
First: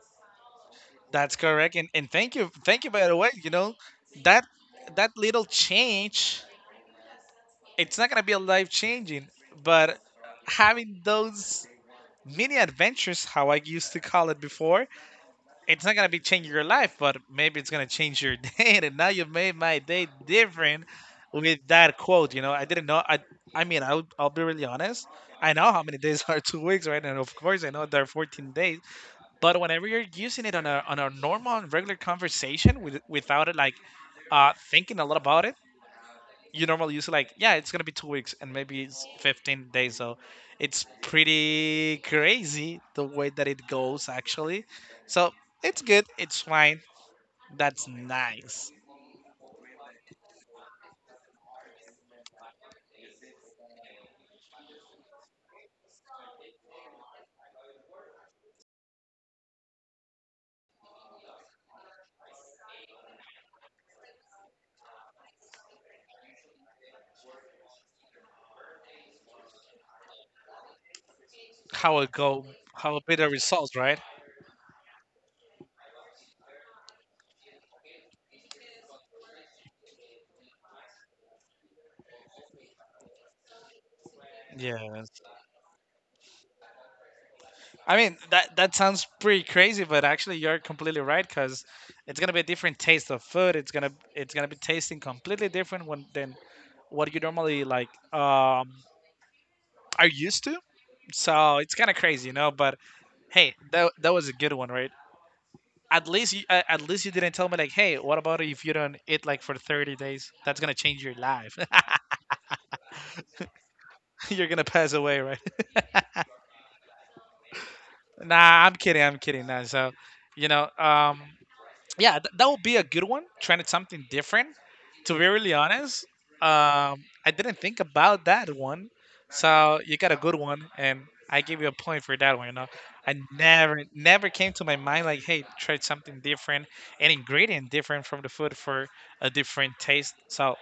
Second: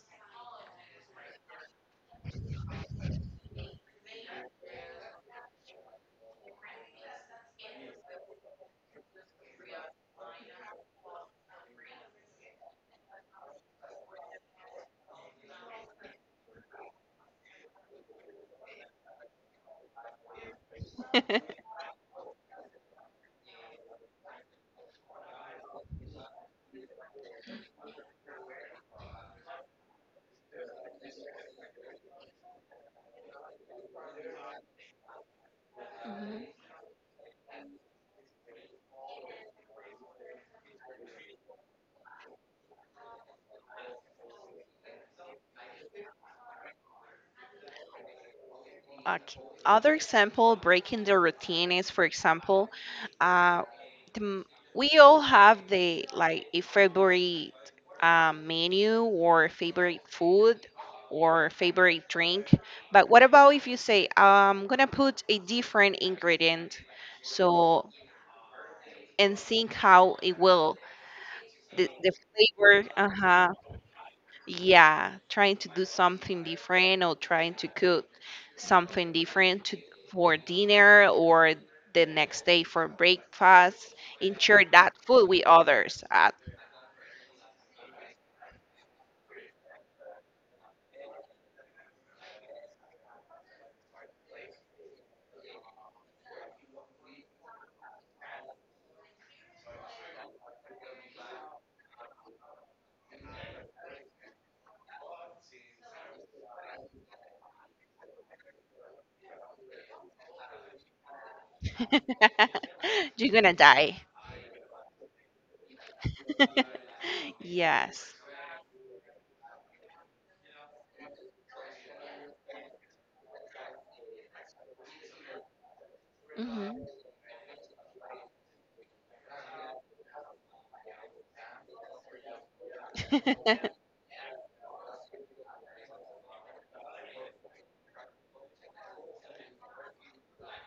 Speaker 1: That's correct. And thank you. Thank you, by the way. You know, that that little change, it's not going to be a life changing, but having those mini adventures, how I used to call it before, it's not gonna be changing your life, but maybe it's gonna change your day. And now you made my day different with that quote. You know, I didn't know. I mean, I'll be really honest. I know how many days are 2 weeks, right? And of course, I know there are 14 days. But whenever you're using it on a normal and regular conversation with without it like thinking a lot about it, you normally use like, yeah, it's gonna be 2 weeks and maybe it's 15 days, so it's pretty crazy the way that it goes actually. So it's good, it's fine, that's nice.
Speaker 2: Okay. Other example, breaking the routine is, for example, uh, the, m- we all have the like a favorite menu or favorite food or favorite drink. But what about if you say, I'm gonna put a different ingredient, so and think how it will the,
Speaker 1: How it
Speaker 2: the
Speaker 1: go,
Speaker 2: flavor.
Speaker 1: how it
Speaker 2: Uh
Speaker 1: be the
Speaker 2: huh.
Speaker 1: results, right?
Speaker 2: Yeah, trying to do something different or trying to cook something different to, for dinner or the next day for breakfast and share that
Speaker 1: Yeah,
Speaker 2: food with others.
Speaker 1: I mean that that sounds pretty crazy but actually you're completely right because it's gonna be a different taste of food. It's gonna be tasting completely different when, than what you normally like, um are used to. So it's kind of crazy, you know, but hey, that that was a good one, right? At least you a- at least you didn't tell me like, hey, what about if you don't eat like for 30 days? That's gonna change your life.
Speaker 2: You're gonna die.
Speaker 1: You're gonna pass away, right?
Speaker 2: Yes.
Speaker 1: Nah, I'm kidding. I'm kidding. Nah, so you know, yeah, th- that would be a good one. Trying something different. To be really honest,
Speaker 2: Hmm.
Speaker 1: um, I didn't think about that one. So you got a good one, and I give you a point for that one. You know, I never, never came to my mind like, hey, try something different, an ingredient different from the food for a different taste. So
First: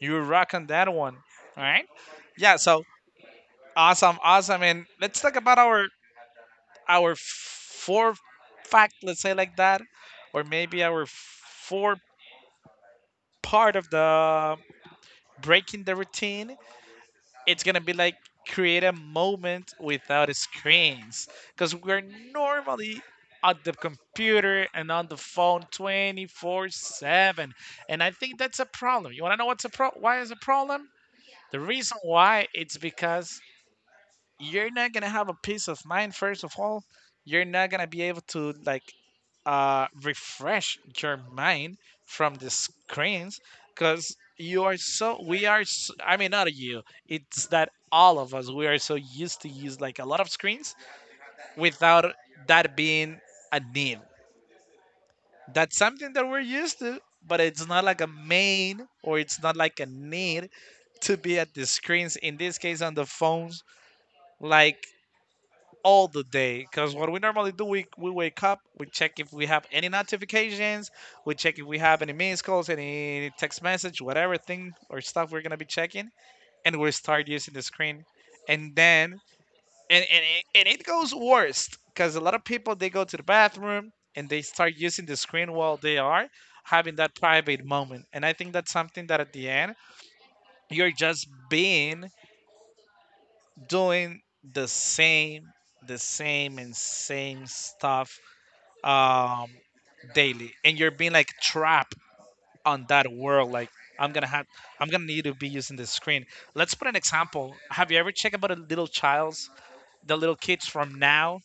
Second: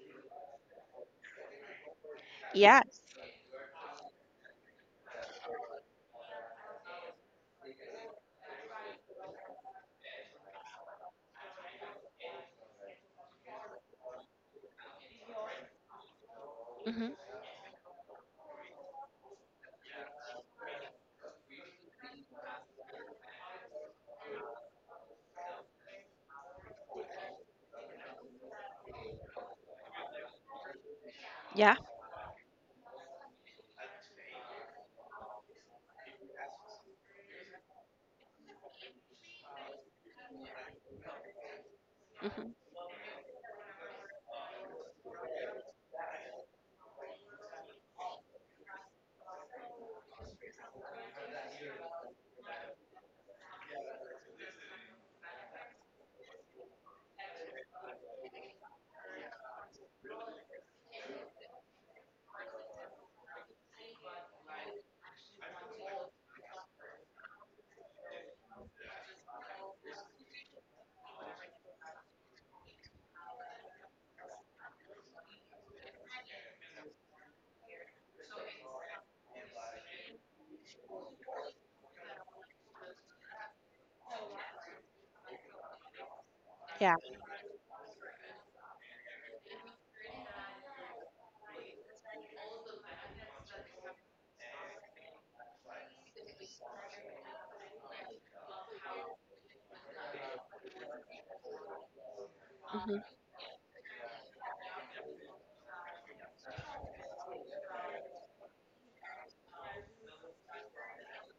Speaker 1: you rock on that one, all right? Yeah. So
Speaker 2: Yes.
Speaker 1: awesome, awesome, and let's talk about our four fact, let's say like that, or maybe our four part of the um, breaking the routine.
Speaker 2: Hmm.
Speaker 1: It's gonna be like create a moment without screens because we're normally at the computer and on the phone 24/7, and I think that's a problem. You want to know what's a pro, why is a problem? The
Speaker 2: Yeah.
Speaker 1: reason why, it's because you're not gonna have a peace of mind first of all. You're not gonna be able to like refresh your mind from the
Speaker 2: Hmm.
Speaker 1: screens because you are so, we are s, I mean not you, it's that all of us, we are so used to use like a lot of screens without that being a need. That's something that we're used to, but it's not like a main, or it's not like a need to be at the screens, in this case on the phones, like all the day. Because what we normally do, we wake up, we check if we have any notifications, we check if we have any missed calls, any text message, whatever thing or stuff we're gonna be checking, and we start using the screen, and then and it goes worst because a lot of people, they go to the bathroom and they start using the screen while they are having
Speaker 2: Yeah.
Speaker 1: that private moment, and I think that's something that at the end you're just being doing the same the same and same stuff um, daily, and you're being like trapped on
Speaker 2: Hmm.
Speaker 1: that world. Like I'm gonna have, I'm gonna need to be using this screen. Let's put an example. Have you ever checked about the little childs, the little kids from now?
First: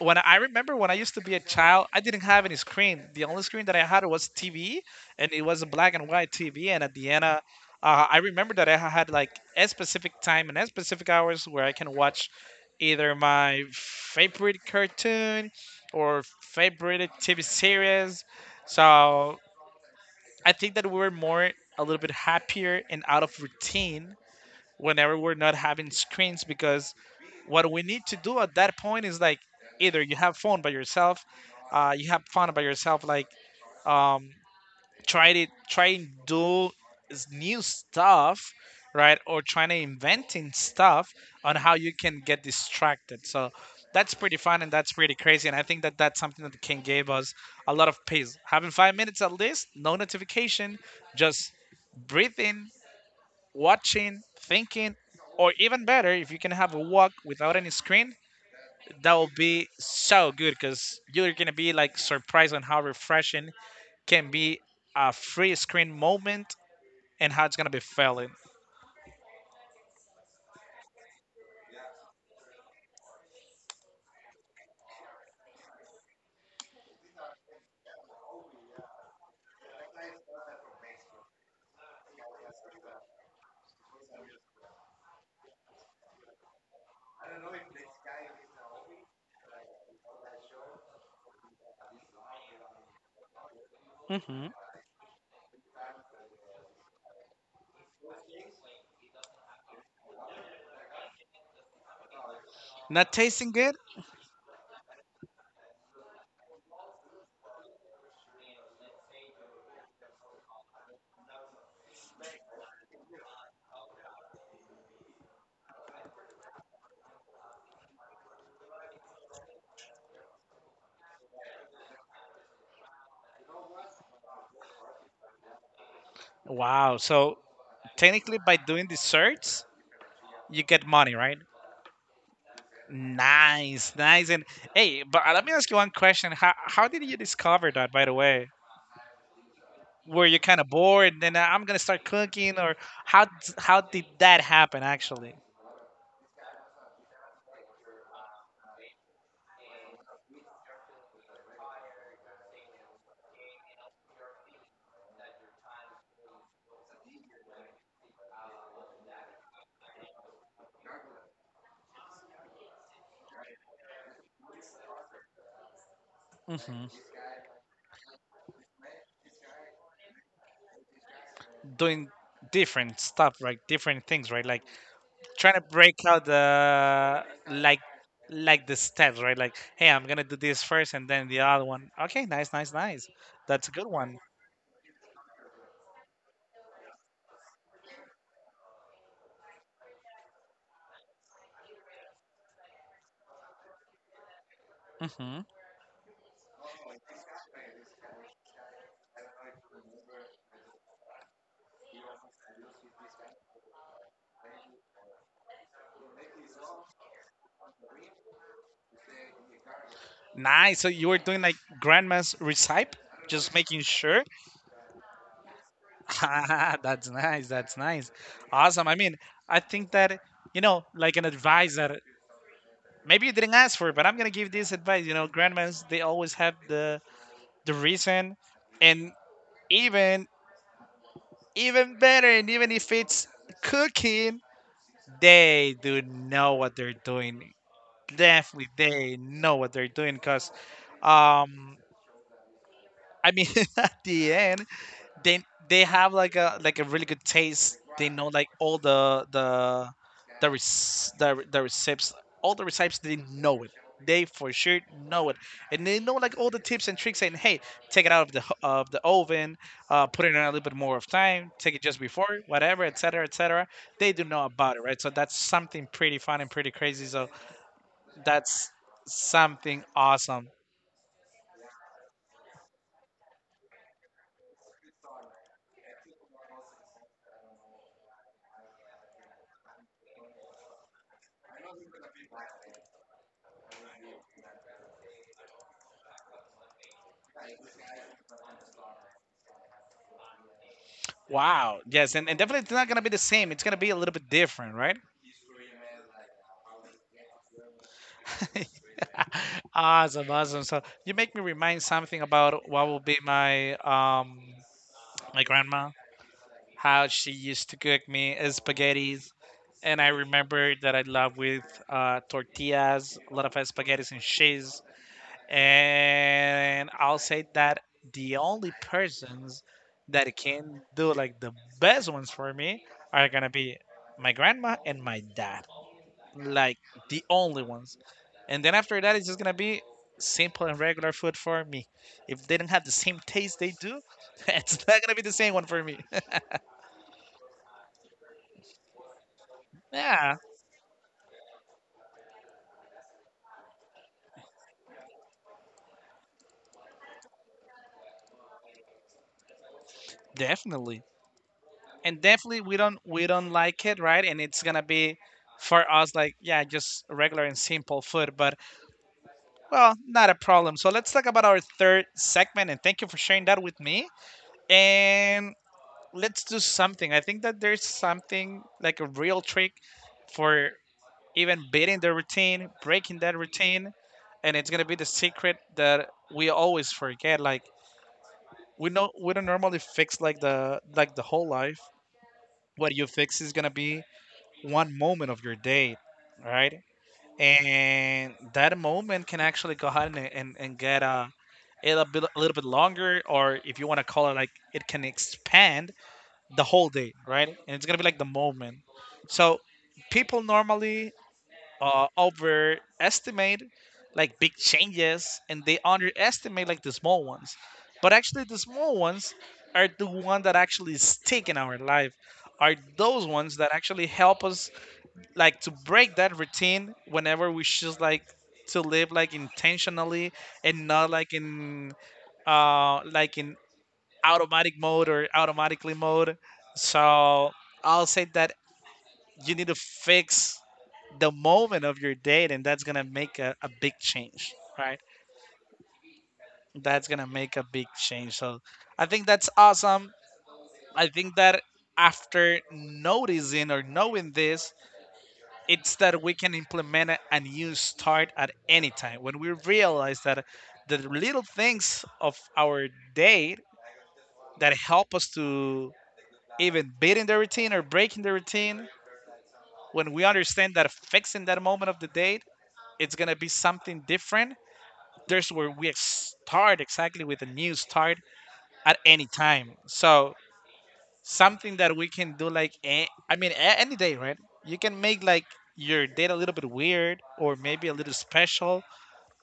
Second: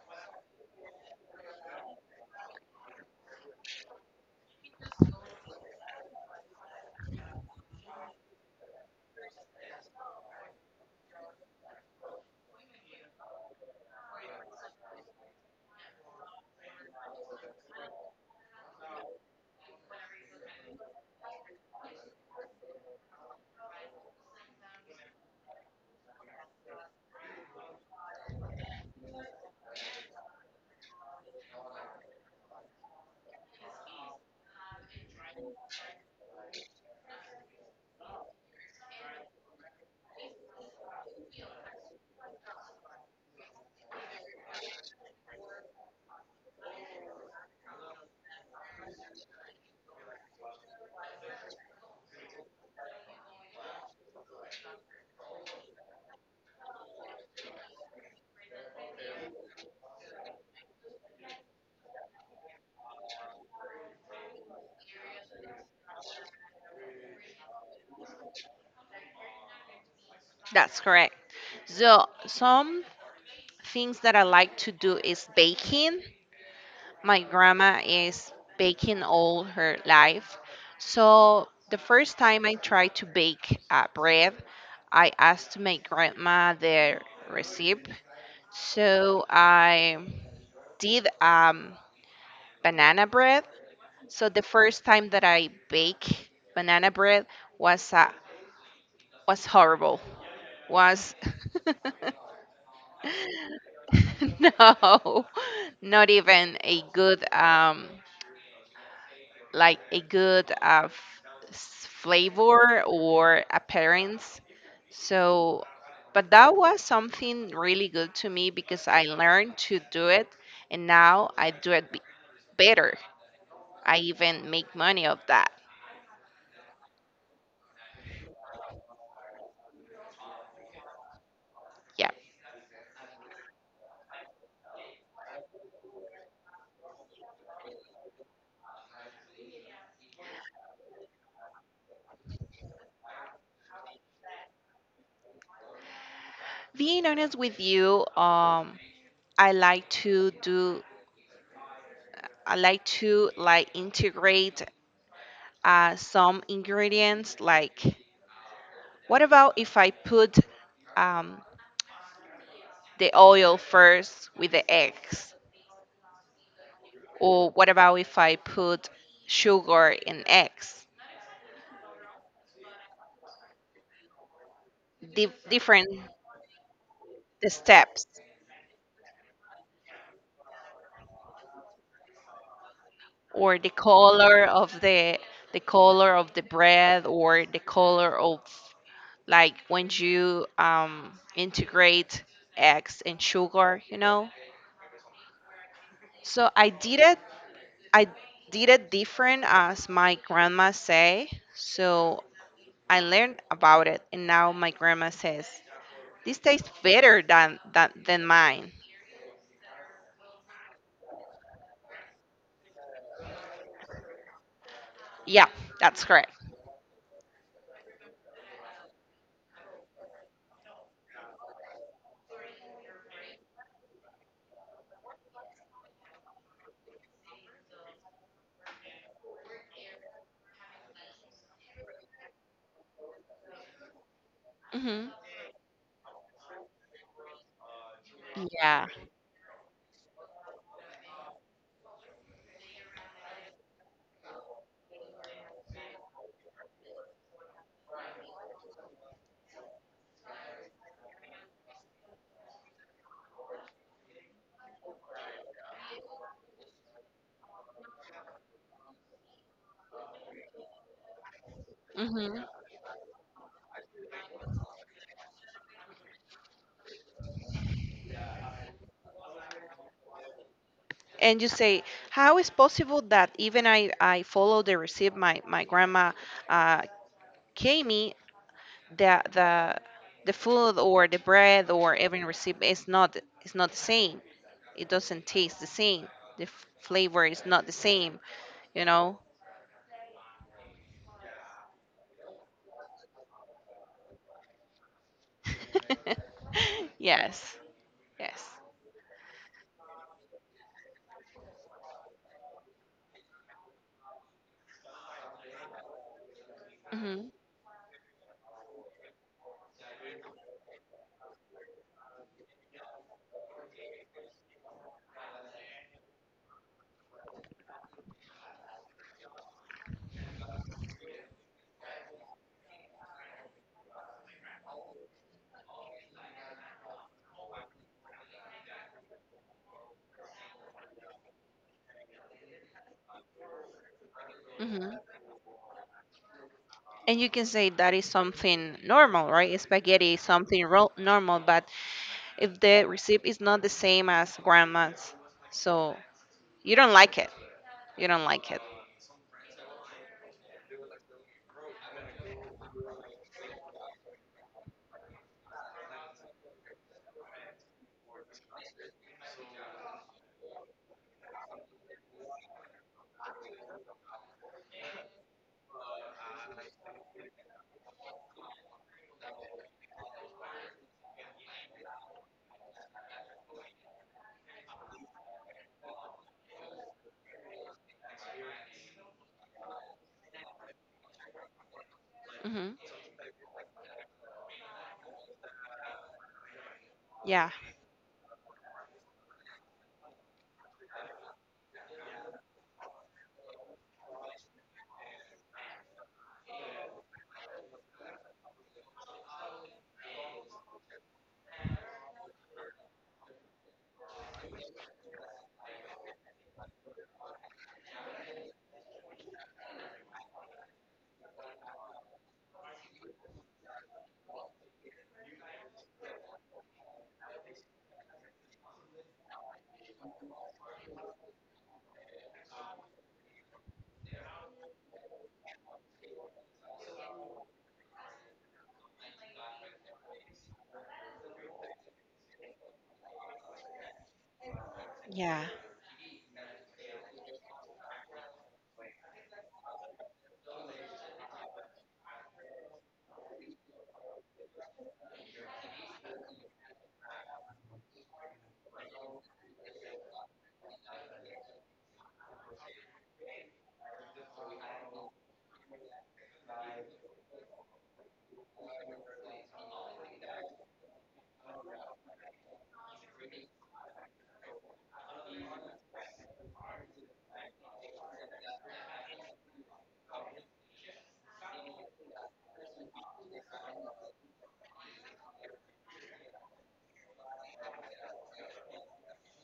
Speaker 1: When I remember when I used to be a child, I didn't have any screen. The only screen that I had was TV, and it was a black and white TV. And at the end, I remember that I had like a specific time and a specific hours where I can watch either my favorite cartoon or favorite TV series. So I think that we were more a little bit happier and out of routine whenever we're not having screens, because what we need to do at that point is like either you have fun by yourself, you have fun by yourself, like um, try to try and do s- new stuff, right? Or trying to inventing stuff on how you can get distracted. So that's pretty fun and that's pretty crazy. And I think that's something that can give us a lot of peace. Having 5 minutes at least, no notification, just breathing, watching, thinking, or even better, if you can have a walk without any screen, that will be so good because you're gonna be like surprised on how refreshing can be a free screen moment and how it's gonna be feeling.
Speaker 2: That's correct. So some things that I like to do is baking. My grandma is baking all her life. So the first time I tried to bake bread, I asked my grandma the recipe. So I did banana bread. So the
Speaker 1: Hmm.
Speaker 2: first time that I bake banana bread was uh, was horrible. Was.
Speaker 1: Not tasting good?
Speaker 2: No, not even a good like a good flavor or appearance. So, but that was something really good to me because I learned to do it and now I do it better. I even make money of that.
Speaker 1: Wow! So technically, by doing the search, you get money, right?
Speaker 2: Yeah.
Speaker 1: Nice, nice. And hey, but let me ask you one question: how did you discover that? By the way, were you kind of bored? Then I'm gonna start cooking, or how d- how did that happen actually?
Speaker 2: Being honest with you, I like to do, I like to like integrate some ingredients. Like, what about if I put um, the oil first with the eggs? Or what about if I put sugar and eggs?
Speaker 1: Doing different stuff, right? Different things, right? Like
Speaker 2: Di-
Speaker 1: trying to
Speaker 2: different
Speaker 1: break out the,
Speaker 2: the
Speaker 1: like
Speaker 2: steps
Speaker 1: the steps, right? Like, hey, I'm gonna do this first and then the other one. Okay, nice, nice, nice.
Speaker 2: or the
Speaker 1: That's a good one.
Speaker 2: color of the color of the bread or the color of like when you integrate eggs and sugar,
Speaker 1: Hmm.
Speaker 2: So I did it. I did it different as my grandma say. So I learned about it, and now my grandma says this tastes better than than mine.
Speaker 1: Nice. So you were doing like grandma's recipe, just making sure.
Speaker 2: Yeah, that's correct.
Speaker 1: That's nice. That's nice. Awesome. I mean, I think that you know, like an advice that maybe you didn't ask for, but I'm gonna give this advice. You know, grandmas, they always have the reason, and even even better, and even if it's cooking,
Speaker 2: Hmm.
Speaker 1: they do know what they're doing. Definitely
Speaker 2: Yeah.
Speaker 1: they know what they're doing, because um I mean at the end they have like a really good taste. They know like all the rec- the recipes, all the recipes. They know it. They for sure know it, and they know like all the tips and tricks. Saying, "Hey, take it out of the ho- of the oven, put it in a little bit more of time, take it just before,
Speaker 2: Hmm.
Speaker 1: whatever, etc., etc." They do know about it, right? So that's something pretty fun and pretty crazy. So that's something awesome.
Speaker 2: And you say, how is possible that even I follow the recipe my grandma uh, gave me the the the food or the bread or every recipe is not the same. It doesn't taste the same. The flavor is not the same. You know.
Speaker 1: Wow. Yes, and definitely it's not gonna be the same. It's gonna be a little bit different, right?
Speaker 2: Yes. Yes.
Speaker 1: Awesome, awesome. So you make me remind something about what will be my my grandma, how
Speaker 2: Hmm.
Speaker 1: she used to cook me spaghettis. And I remember that I love with tortillas, a lot of spaghettis and cheese. And I'll say that the only persons that can do like the best ones for me are gonna be my grandma and my dad, like the only ones. And then after that, it's just gonna be simple and regular food for me. If they don't have the same taste they do, it's
Speaker 2: Hmm.
Speaker 1: not gonna be the same one for me.
Speaker 2: And you can say that is something normal, right? Spaghetti is
Speaker 1: Yeah,
Speaker 2: something normal, but if the recipe is not the same as grandma's, so you don't like it. You don't like it.
Speaker 1: definitely. And definitely, we don't like it, right? And it's gonna be for us like, yeah, just regular and simple food. But well, not a problem. So let's talk about our third segment. And thank you for sharing that with me. And let's do something. I think that there's something like a real trick for even beating the routine, breaking that routine, and it's gonna be the secret that we always forget. Like, we know we don't normally fix like the whole life.
Speaker 2: Hmm.
Speaker 1: What you fix is gonna be one moment of your day, right?
Speaker 2: Yeah,
Speaker 1: And that moment can actually go ahead and get a little, bit, a little bit longer, or if you want to call it, like, it can expand the whole day, right? And it's gonna be like the moment. So people normally overestimate like big changes, and they underestimate like the small ones. But actually, the small ones are the one that actually stick in our life. Are those ones that actually help us like to break that routine whenever we just like to live like intentionally and not like in like in automatic mode or automatically mode. So I'll say that you need to fix the moment of your date, and that's gonna make a big change, right?
Speaker 2: yeah,
Speaker 1: That's gonna make a big change. So I think that's awesome. I think that after noticing or knowing this, it's that we can implement a new start at any time when we realize that the little things of our day that help us to even beating the routine or breaking the routine, when we understand that fixing that moment of the date, it's gonna be something different. There's where we start exactly with a new start at any time. So something that we can do like any day, right? You can make like your date a little bit weird, or maybe a little special,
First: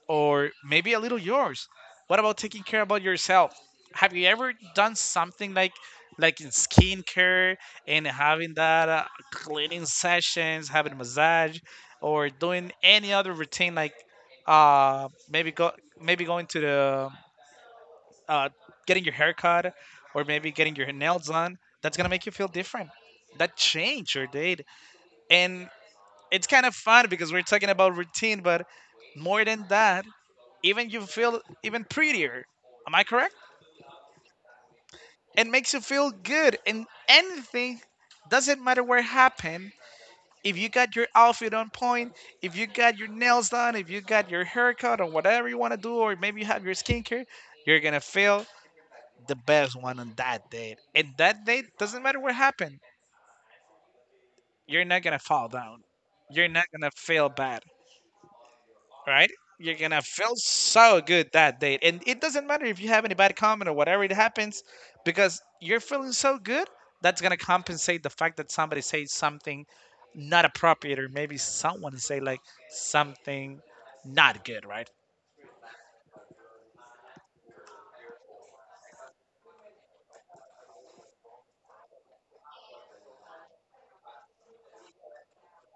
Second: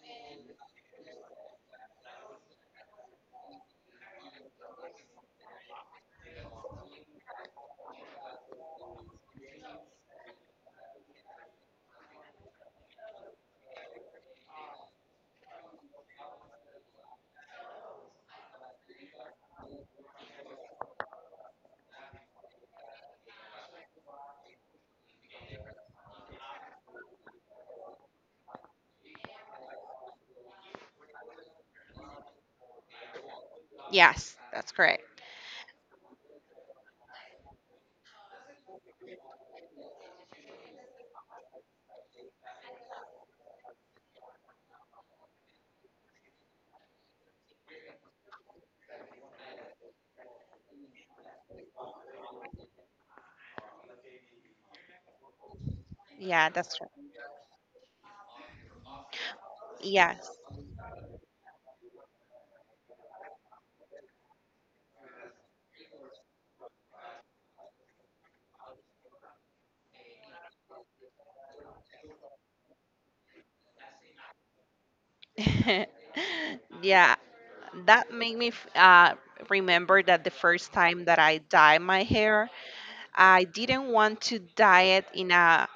Speaker 1: or maybe a little yours. What about taking care about yourself? Have you ever done something like in skincare and having that cleaning sessions, having a massage, or doing any other routine like uh maybe go maybe going to the uh getting your haircut, or maybe getting your nails done? That's gonna make you feel different. That change your date, and it's kind of fun because we're talking about routine, but more than that, even you feel even prettier. Am I correct?
Speaker 2: yes, that's correct.
Speaker 1: It makes you feel good, and anything, doesn't matter what happened. If you got your outfit on point, if you got your nails done, if you got your haircut or whatever you want to do, or maybe you have your skincare, you're gonna feel the best one on that date. And that date, doesn't matter what happened. You're not gonna fall down. You're
Speaker 2: Yeah,
Speaker 1: not
Speaker 2: that's
Speaker 1: gonna
Speaker 2: right.
Speaker 1: feel bad, right? You're gonna
Speaker 2: Yes.
Speaker 1: feel so good that day, and it doesn't matter if you have any bad comment or whatever it happens, because you're feeling so good. That's gonna compensate the fact that somebody says something not appropriate, or maybe someone say like something not good, right?
Speaker 2: Yeah, that made me remember that the first time that I dyed my hair, I didn't want to dye it in a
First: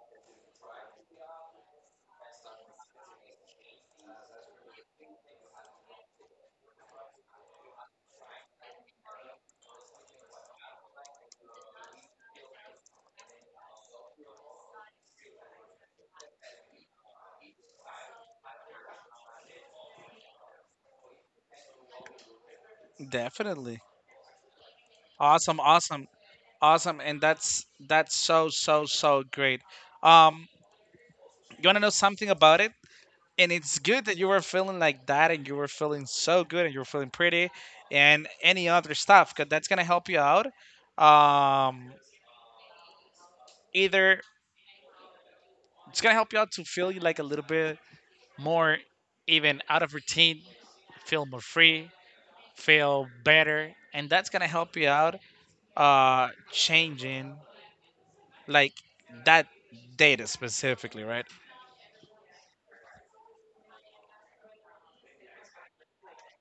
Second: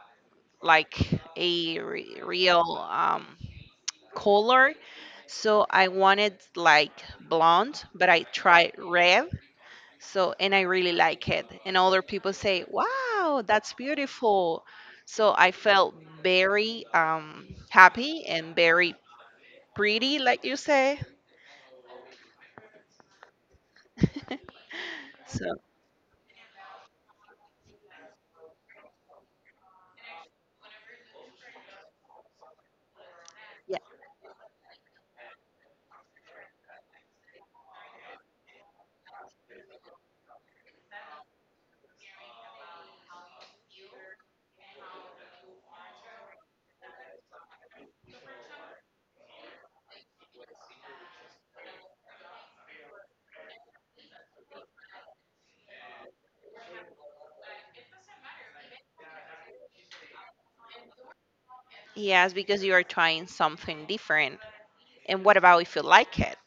Speaker 2: like a real um color. So I wanted like blonde, but I tried red. So and I really like it. And other people say, "Wow, that's beautiful." So I felt very happy and very pretty, like you say.
Speaker 1: Definitely.
Speaker 2: So
Speaker 1: Awesome, awesome, awesome, and that's so so so great. Um, you wanna know something about it? And
Speaker 2: yeah,
Speaker 1: it's good that you were feeling like that, and you were feeling so good, and you were feeling pretty and any other stuff, because that's gonna help you out, um either it's gonna help you out to feel you like a little bit more even out of routine, feel more free, feel better, and that's gonna help you out changing like that data specifically, right?
Speaker 2: yes, because you are trying something different. And what about if you like it?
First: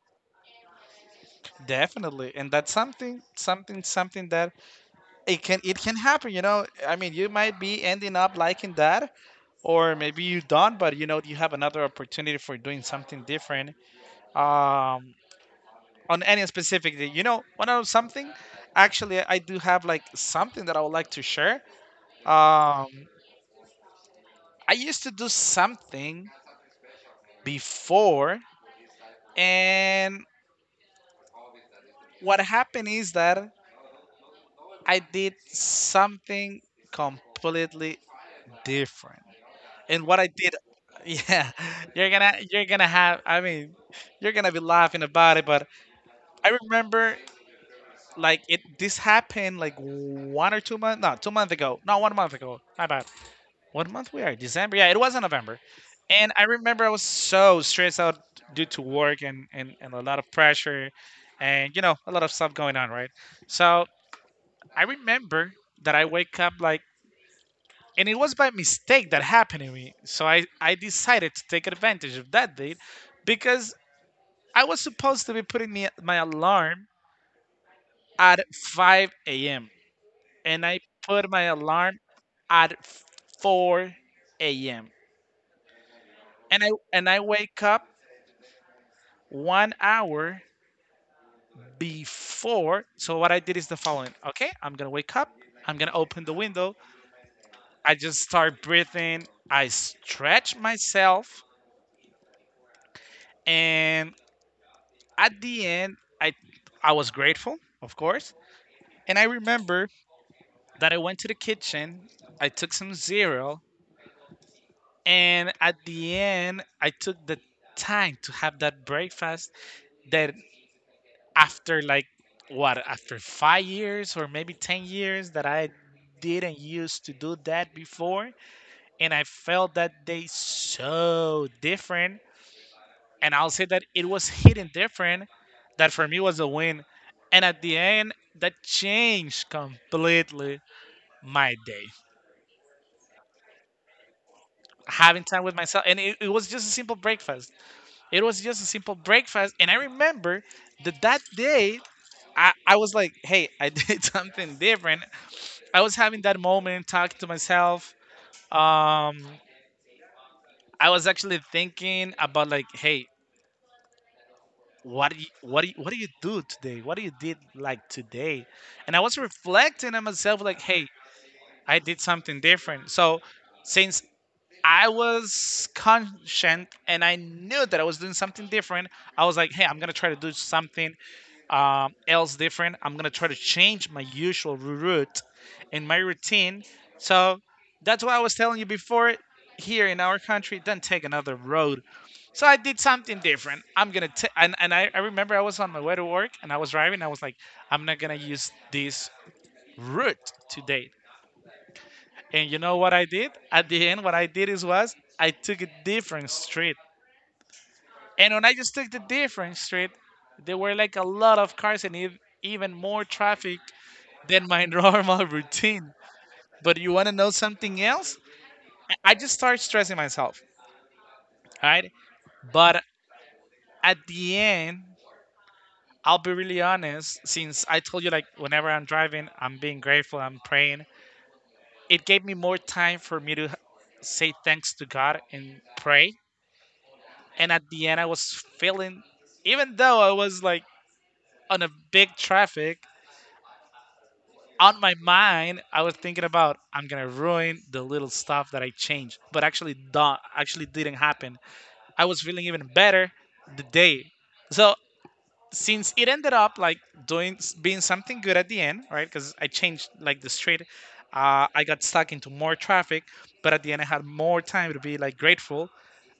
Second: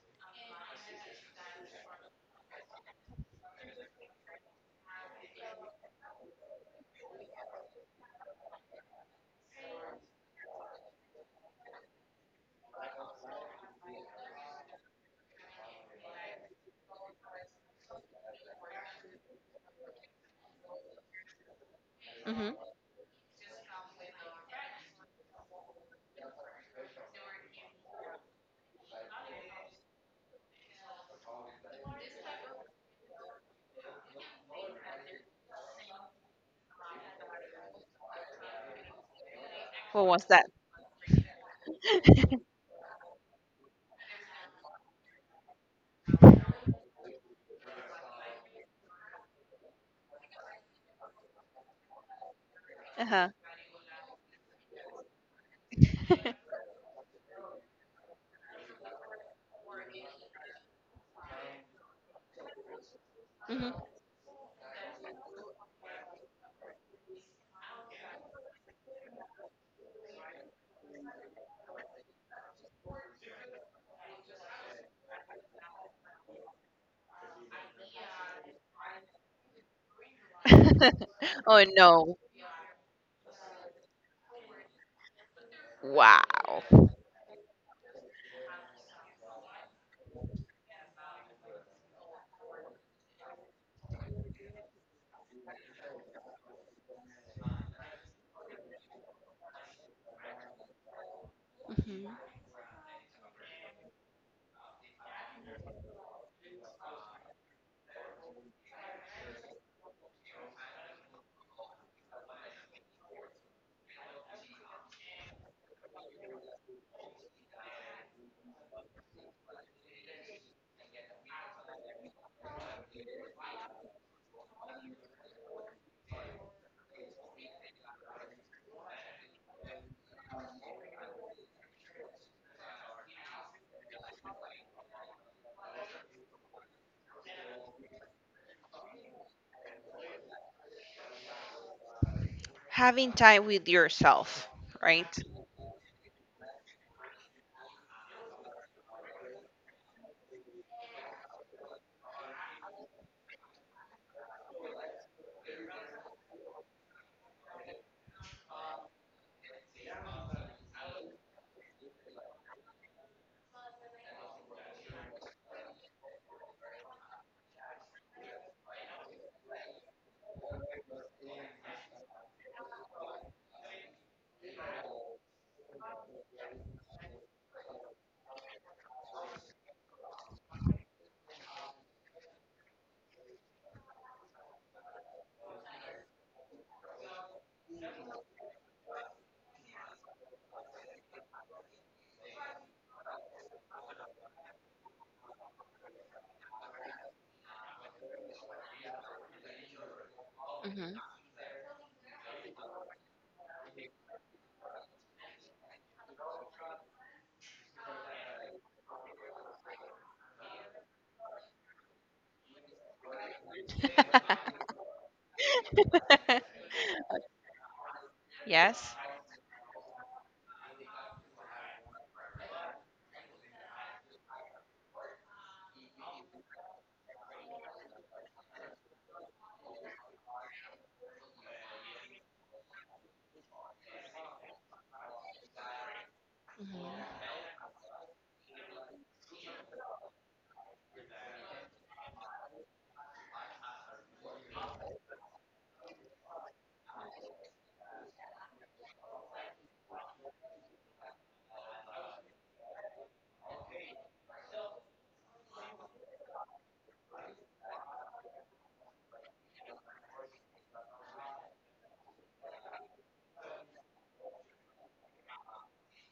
Speaker 1: Definitely, and that's something that it can, it can happen. You know, I mean, you might be ending up liking that, or maybe you don't, but you know, you have another opportunity for doing something different, um on any specific day. You know, one of something. Actually, I do have like something that I would like to share.
Speaker 2: Hmm.
Speaker 1: um I used to do something before, and what happened is that I did something completely different. And
Speaker 2: What
Speaker 1: what
Speaker 2: was
Speaker 1: I
Speaker 2: that?
Speaker 1: did. Yeah, you're gonna have. I mean, you're gonna be laughing about it. But I remember like it. This happened like 1 or 2 months. No, 2 months ago. No, 1 month ago. My bad.
Speaker 2: Uh huh.
Speaker 1: What month we are? December. Yeah, it was in November. And I remember I was so stressed out due to work and a lot of pressure, and you know, a lot of stuff going on, right?
Speaker 2: Hmm.
Speaker 1: So I remember that I wake up like, and it was by mistake that happened to me. So I decided to take advantage of that date because I was supposed to be putting me, my alarm at 5 a.m., and I put my
Speaker 2: Oh
Speaker 1: alarm
Speaker 2: no!
Speaker 1: at 4 a.m. And
Speaker 2: Wow.
Speaker 1: I wake up 1 hour before. So what I did is the following. Okay, I'm gonna wake up. I'm gonna open the window. I just start breathing. I stretch myself,
Speaker 2: Mhm.
Speaker 1: and at the end, I was grateful, of course, and I remember that I went to the kitchen, I took some cereal, and at the end, I took the time to have that breakfast that after like what, after 5 years or maybe 10 years, that I didn't used to do that before. And I felt that day so different, and I'll say that it was hidden different. That for me was a win, and at the end, that changed completely my day.
Speaker 2: Having time with yourself, right?
Speaker 1: Having time with myself, and it was just a simple breakfast. It was just a simple breakfast, and I remember that that day. I was like, hey, I did something different. I was having that moment, talking to myself. Um, I was actually thinking about like, hey, what do you do today? What do you did like today? And I was reflecting on myself like, hey, I did something different. So since I was conscient and I knew that I was doing something different, I was like, hey, I'm gonna try to do something else different. I'm gonna try to change my usual route and my routine. So that's why I was telling you before. Here in our country, don't take another road. So I did something different. I'm gonna t- and I remember I was on my way to work and I was driving. I was like, I'm not gonna use this route today.
Speaker 2: Hmm.
Speaker 1: And you know what I did? At the end, what I did is was I took a different street. And when I just took the different street, there were like a lot of cars and even more traffic than my normal routine. But you want to know something else?
Speaker 2: Yes.
Speaker 1: I just start stressing myself, right? But at the end, I'll be really honest. Since I told you, like, whenever I'm driving, I'm being grateful, I'm praying. It gave me more time for me to say thanks to God and pray.
Speaker 2: Hmm.
Speaker 1: And at the end, I was feeling, even though I was like on a big traffic, on my mind, I was thinking about I'm gonna ruin the little stuff that I changed, but actually, don't, actually didn't happen. I was feeling even better the day. So since it ended up like doing being something good at the end, right? Because I changed like the street, I got stuck into more traffic, but at the end I had more time to be like grateful.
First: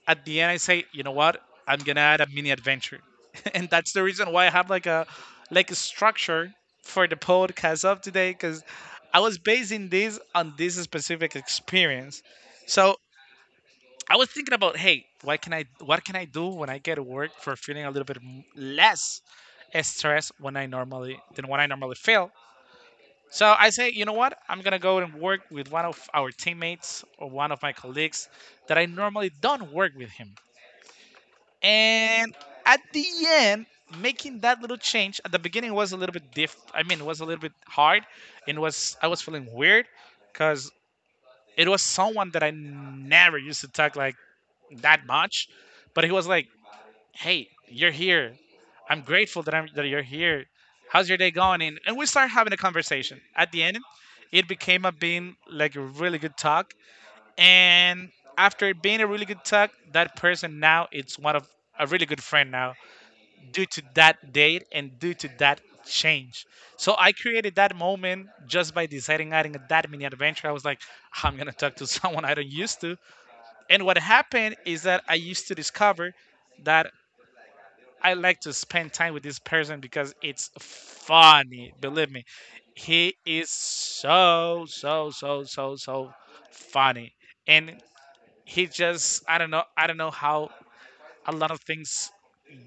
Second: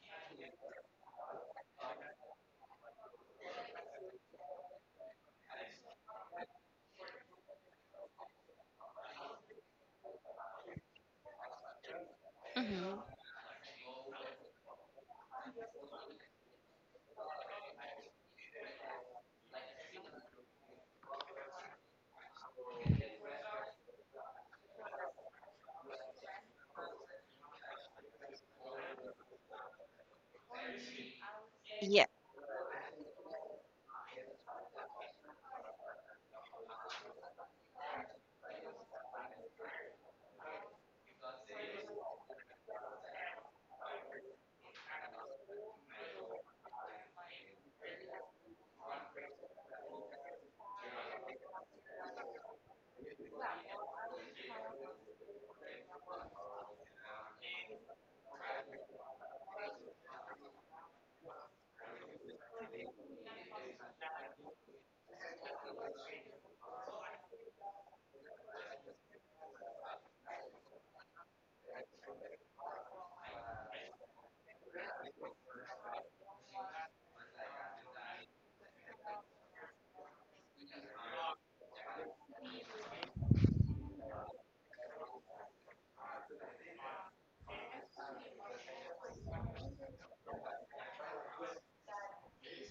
Speaker 1: At the end, I say, you know what? I'm gonna add a mini adventure, and that's the reason why I have like a structure for the podcast of today because I was basing this on this specific experience. So
Speaker 2: Hmm.
Speaker 1: I was thinking about, hey, what can I do when I get to work for feeling a little bit less stress when I normally than when I normally feel. So I say, you know what? I'm gonna go and work with one of our teammates or one of my colleagues that I normally don't work with him.
Speaker 2: Yeah.
Speaker 1: And at the end, making that little change at the beginning was a little bit diff. I mean, it was a little bit hard, and was I was feeling weird because it was someone that I never used to talk like that much, but he was like, hey, you're here. I'm grateful that I'm that you're here. How's your day going? And we started having a conversation. At the end, it became a being like a really good talk. And after it being a really good talk, that person now it's one of a really good friend now due to that date and due to that change. So I created that moment just by deciding adding that mini adventure. I was like, I'm gonna talk to someone I don't used to. And what happened is that I used to discover that I like to spend time with this person because it's funny. Believe me, he is so so so so so funny, and he just I don't know how a lot of things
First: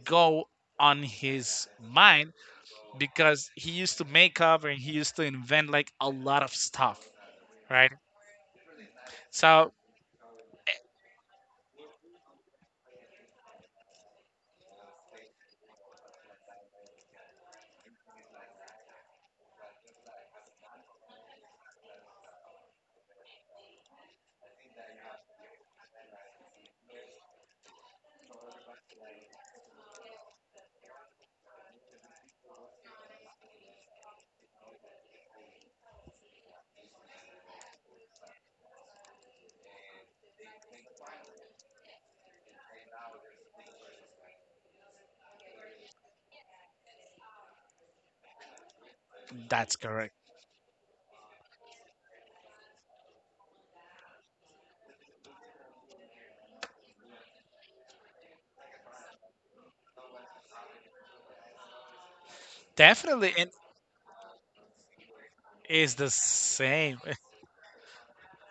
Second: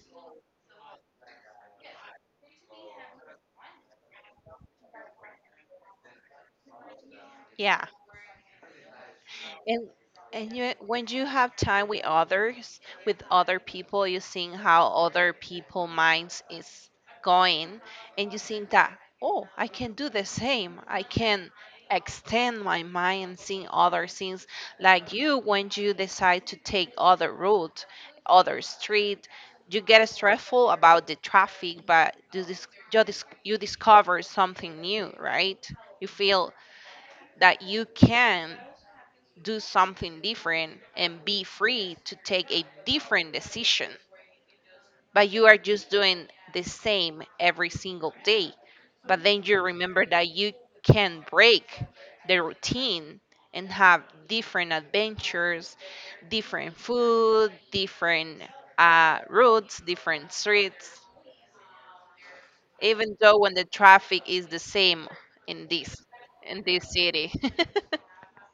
Speaker 1: go on his mind because he used to make up and he used to invent like a lot of stuff,
Speaker 2: Yeah.
Speaker 1: right? So
Speaker 2: And and you when you have time with others, with other people, you seeing how other people minds is going, and you think that oh, I can do the same. I can extend my mind seeing other things like you when you decide to take other route, other street. You get stressful about the traffic, but you discover something new, right? You feel that you can do something different and be free to take a different decision. But you are just doing the same every single day. But then you
Speaker 1: that's
Speaker 2: remember
Speaker 1: correct.
Speaker 2: that you can break the routine and have different adventures, different food, different routes, different streets, even
Speaker 1: Definitely,
Speaker 2: though when
Speaker 1: and
Speaker 2: the traffic is the same in this
Speaker 1: is the
Speaker 2: in this
Speaker 1: same.
Speaker 2: city.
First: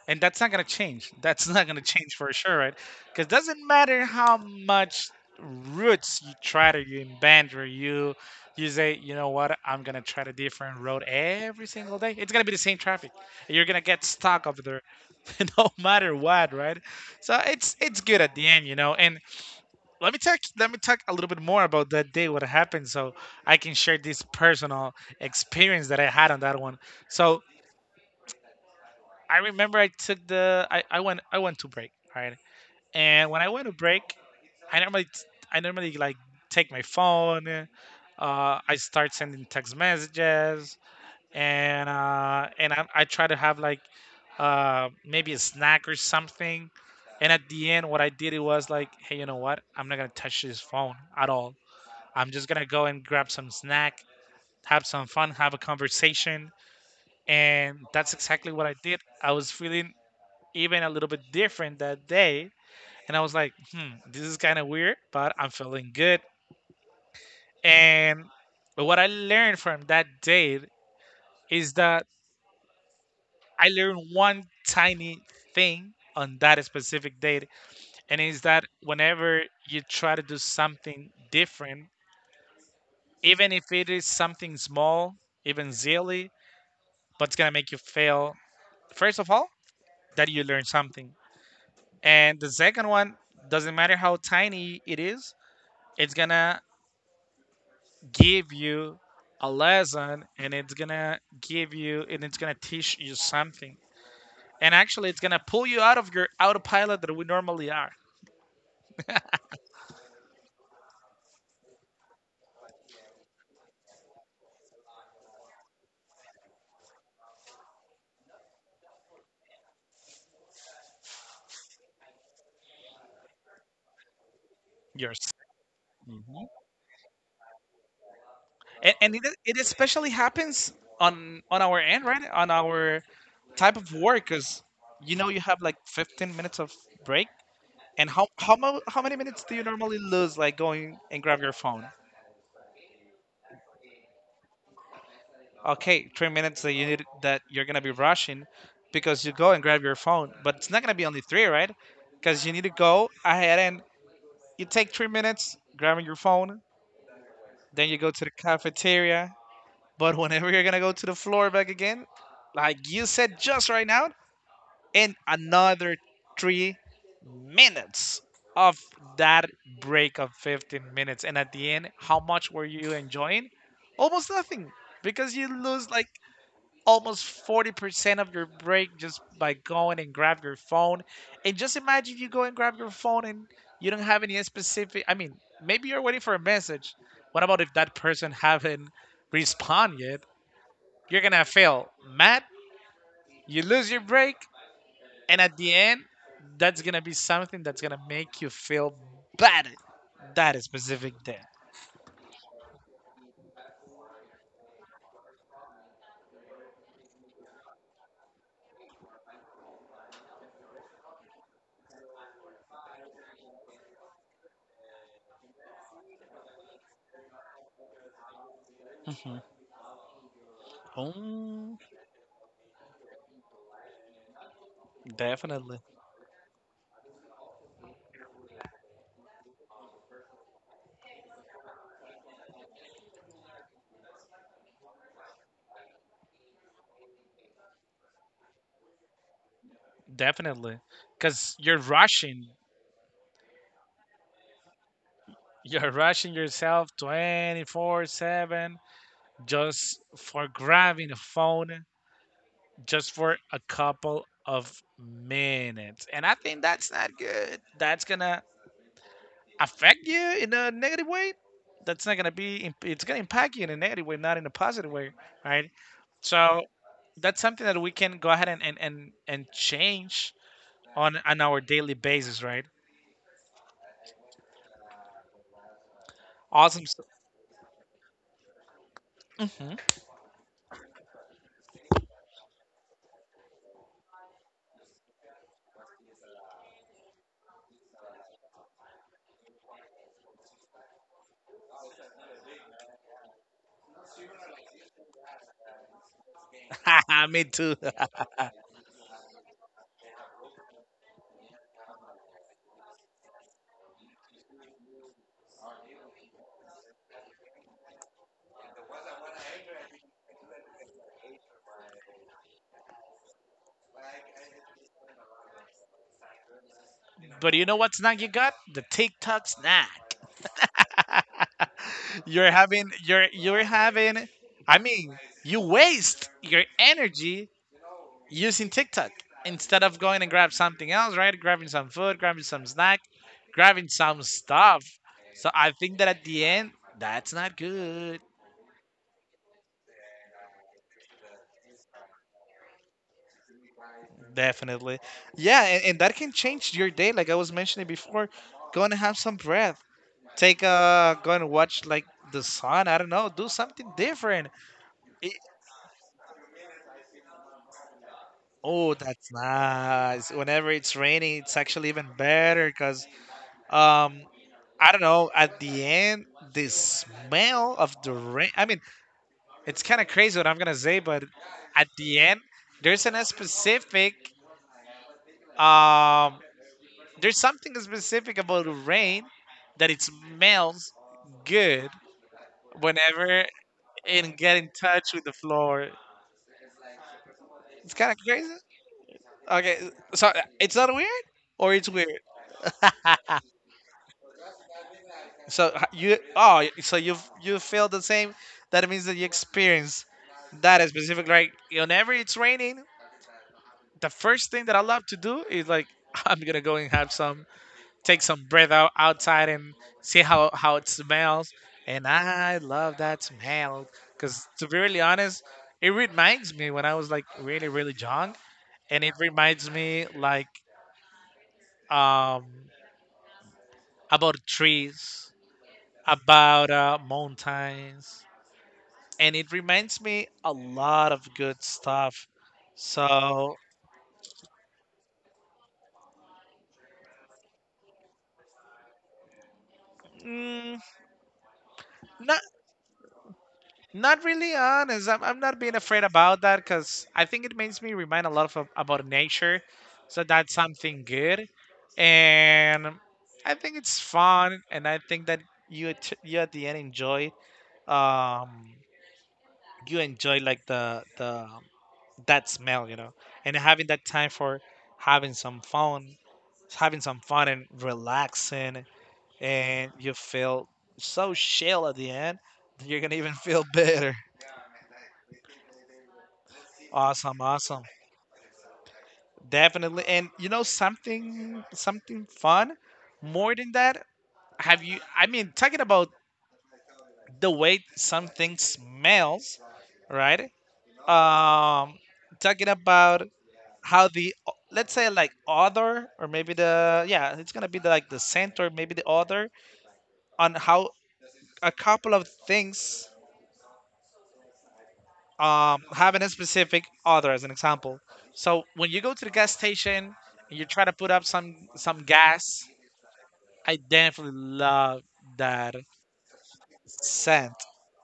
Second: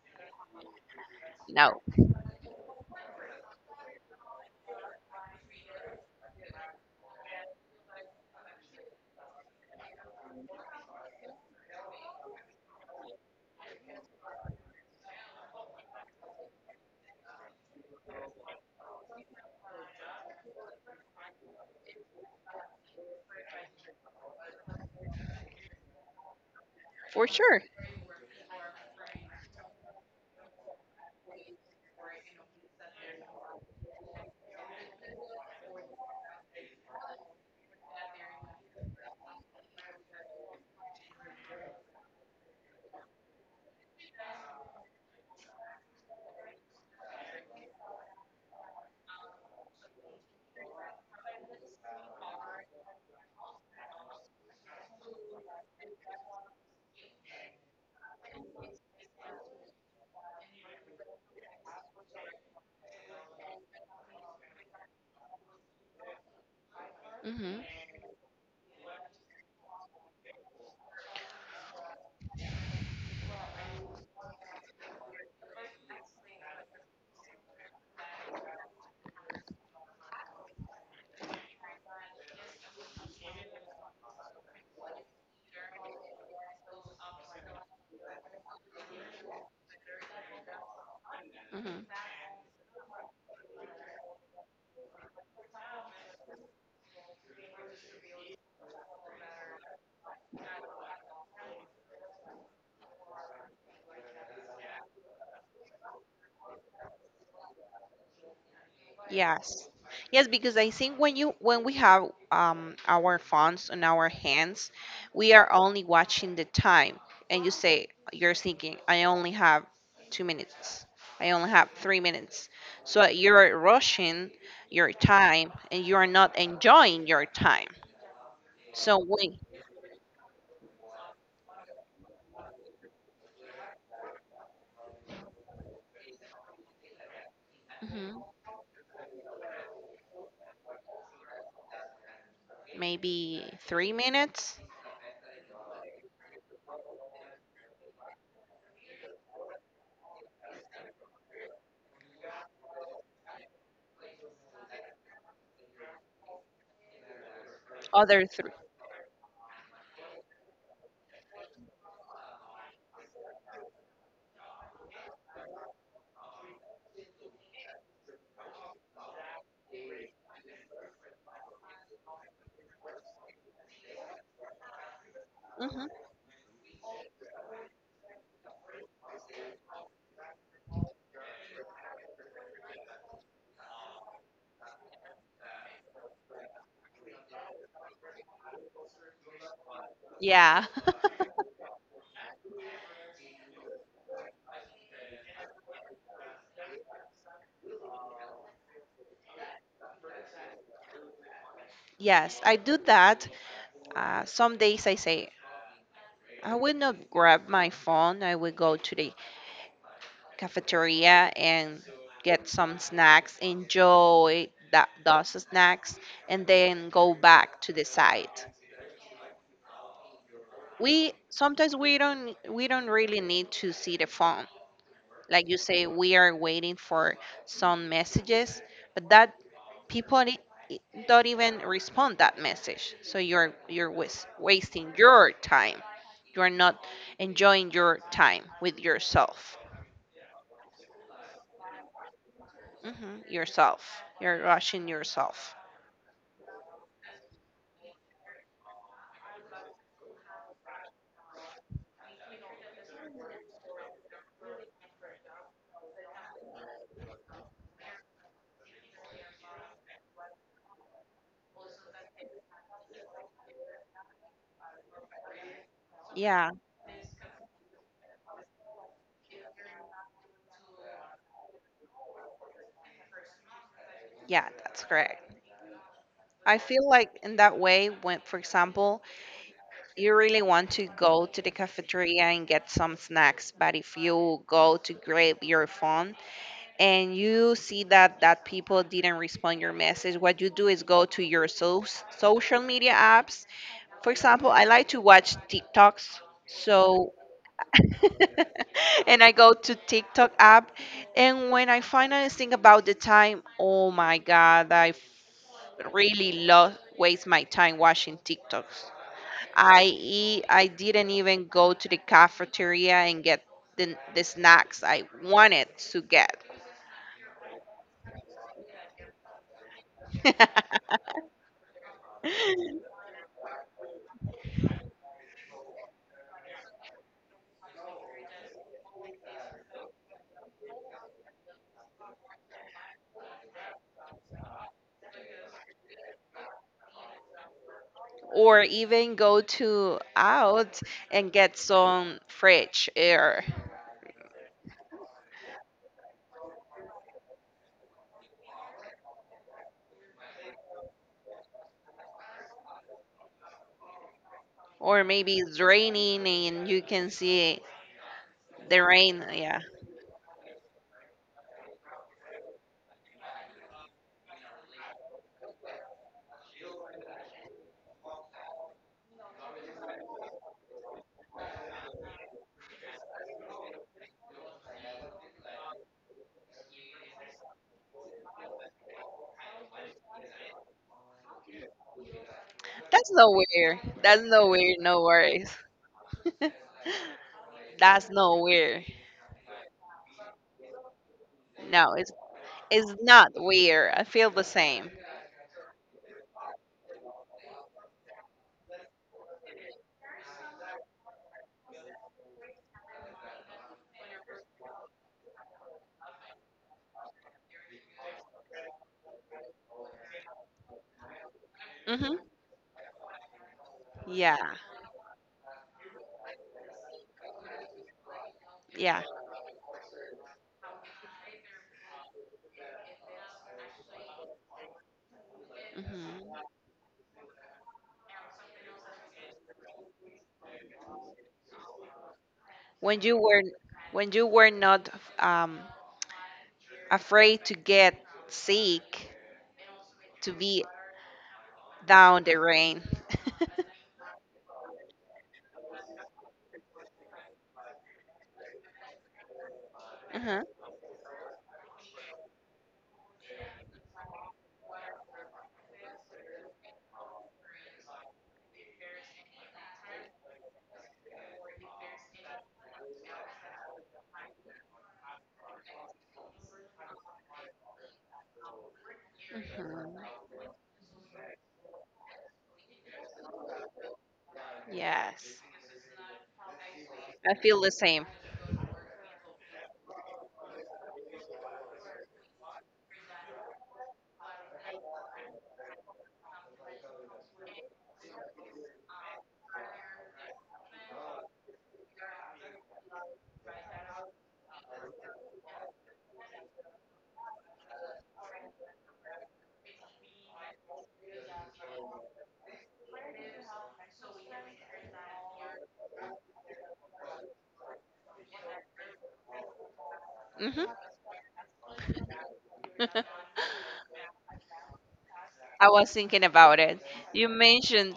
Speaker 1: And that's not going to change, that's not going to
Speaker 2: No,
Speaker 1: change for sure, right? Because doesn't matter how much roots you try to, you bend or you say, you know what, I'm going to try a different road every single day, it's going to be the same traffic. You're going to get stuck over there no matter what, right? So it's good at the end, you know. And let me talk a little bit more about that day, what happened, so I can share this personal experience that I had on that one.
Speaker 2: for
Speaker 1: So
Speaker 2: sure.
Speaker 1: I remember I took the I went I went to break, right? And when I went to break, I normally I normally like take my phone. I start sending text messages, and I try to have like maybe a snack or something. And at the end, what I did it was like, hey, you know what? I'm not gonna touch this phone at all. I'm just gonna go and grab some snack, have some fun, have a conversation, and that's exactly what I did. I was feeling even a little bit different that day. And I was like, hmm, this is kind of weird, but I'm feeling good.
Speaker 2: Hmm.
Speaker 1: And what I learned from that date is that I learned one tiny thing on that specific date. And is that whenever you try to do something different, even if it is something small, even silly, but it's going to make you fail, first of all, that you learn something.
Speaker 2: Hmm.
Speaker 1: And the second one, doesn't matter how tiny it is, it's gonna give you a lesson and it's gonna teach you something, and actually it's gonna pull you out of your autopilot that we normally are.
Speaker 2: Yes. Yes, because I think when you when we have our phones on our hands, we are only watching the time. And you say you're thinking, I only have 2 minutes. I only have 3 minutes. So you're rushing your
Speaker 1: Yours.
Speaker 2: time, and you are
Speaker 1: Mhm.
Speaker 2: not enjoying your time.
Speaker 1: and,
Speaker 2: So
Speaker 1: and it,
Speaker 2: we
Speaker 1: it especially happens on our end, right? On our type of work, because you know, you have like 15 minutes of break. And
Speaker 2: Mhm.
Speaker 1: how many minutes do you normally lose like going and grab your phone?
Speaker 2: Maybe 3 minutes,
Speaker 1: Okay, 3 minutes that you need, that you're gonna be rushing because you go and grab your phone, but it's not gonna be only three, right? Because you need to go ahead and you take 3 minutes grabbing your phone, then you go to the
Speaker 2: other 3.
Speaker 1: cafeteria. But whenever you're gonna go to the floor back again, like you said just right now, and another 3 minutes of that break of 15 minutes. And at the end, how much were you enjoying? Almost nothing, because you lose
Speaker 2: Hmm.
Speaker 1: like almost 40% of your break just by going and grab your phone. And just imagine if you go and grab your phone and you don't have any specific, I mean, maybe you're waiting for a message. What about if that person haven't responded yet?
Speaker 2: Yeah.
Speaker 1: You're gonna fail. Matt, you lose your break, and at the end, that's gonna be something that's gonna make you feel bad that is specific day.
Speaker 2: Yes, I do that. Some days I say I would not grab my phone. I would go to the cafeteria and get some snacks, enjoy that those snacks, and then go back to the site.
Speaker 1: Hmm.
Speaker 2: We
Speaker 1: Oh,
Speaker 2: sometimes we don't really need to see the phone. Like you
Speaker 1: definitely.
Speaker 2: say, we are waiting for some messages, but that people i- don't even respond that message. So you're wasting your time. You are not enjoying your time with yourself.
Speaker 1: Definitely. Because you're rushing.
Speaker 2: Hmm. Yourself. You're rushing yourself.
Speaker 1: You're rushing yourself 24/7 just for grabbing a phone, just for a couple of minutes. And I think that's not good. That's going to affect you in a negative way. That's not going to be, it's going to impact you in a negative way, not in a positive way, right?
Speaker 2: Yeah,
Speaker 1: So that's something that we can go ahead and, and change on our daily basis, right?
Speaker 2: yeah, that's correct. I
Speaker 1: Awesome.
Speaker 2: feel like in that way, when, for example, you really want to go to the cafeteria and get some snacks, but if you go to grab your phone and you see that that people didn't respond your message, what you do is go to your social media apps. For example, I like to watch TikToks. So
Speaker 1: Mhm. Me too.
Speaker 2: and I go to TikTok app, and when I finally think about the time, oh my God, I really lost waste my time watching TikToks. I eat, I didn't even go to the cafeteria and get the snacks I wanted to get.
Speaker 1: But you know what snack you got? The TikTok snack. You're having, I mean, you waste your energy using TikTok instead of going and grab something else, right? Grabbing some food, grabbing some snack, grabbing some stuff. So I think that at the end, that's not good.
Speaker 2: Or even go to out and get some fresh air
Speaker 1: Definitely. Yeah, and that can change your day, like I was mentioning before. Go and have some breath. Take a go and watch like the sun. I don't know. Do something different.
Speaker 2: or
Speaker 1: It,
Speaker 2: maybe it's raining and you can see the
Speaker 1: oh,
Speaker 2: rain.
Speaker 1: that's
Speaker 2: Yeah.
Speaker 1: nice. Whenever it's raining, it's actually even better because um I don't know. At the end, the smell of the rain. I mean, it's kind of crazy what I'm gonna say, but at the end, there's an specific um there's something specific about rain that it smells good
Speaker 2: That's
Speaker 1: whenever
Speaker 2: nowhere. That's
Speaker 1: and get in
Speaker 2: nowhere. No
Speaker 1: touch with the
Speaker 2: worries.
Speaker 1: floor. It's kind
Speaker 2: That's
Speaker 1: of crazy.
Speaker 2: nowhere.
Speaker 1: Okay, so it's not weird, or it's
Speaker 2: No,
Speaker 1: weird.
Speaker 2: it's not weird. I feel the same.
Speaker 1: So you, oh, so you have, you feel the same. That means that you experience that is specific. Like whenever it's raining, the first thing that I love to do is like I'm gonna go and have some, take some breath out outside and see how it smells. And
Speaker 2: Mhm.
Speaker 1: I love that smell
Speaker 2: Yeah.
Speaker 1: because to be really honest, it reminds me when I was like really really young, and
Speaker 2: Yeah.
Speaker 1: it reminds me like um about trees,
Speaker 2: Mhm.
Speaker 1: about mountains, and it reminds me a lot of good stuff.
Speaker 2: When you were
Speaker 1: So,
Speaker 2: when you were not um afraid to get sick to be
Speaker 1: mm,
Speaker 2: down
Speaker 1: not
Speaker 2: the rain.
Speaker 1: not really honest. I'm not being afraid about that because I think it makes me remind a lot of about nature. So
Speaker 2: Mhm.
Speaker 1: that's something good, and I think it's fun, and I think that you at the end enjoy um, you enjoy like the that smell, you know, and having that time for having some fun, and relaxing, and you
Speaker 2: Mhm.
Speaker 1: feel so chill at the end. You're gonna even feel better.
Speaker 2: Yes.
Speaker 1: Awesome,
Speaker 2: I feel the
Speaker 1: awesome,
Speaker 2: same.
Speaker 1: definitely. And you know something, something fun. More than that, have you? I mean, talking about the way something smells, right? Um, talking about how the, let's say like author, or maybe the, yeah, it's gonna be the, like the center, maybe the author, on how a couple of things, having a specific author as an example. So when you go to the gas station and you
Speaker 2: Mhm.
Speaker 1: try to put up some gas, I definitely love that
Speaker 2: I was thinking about it. You
Speaker 1: scent.
Speaker 2: mentioned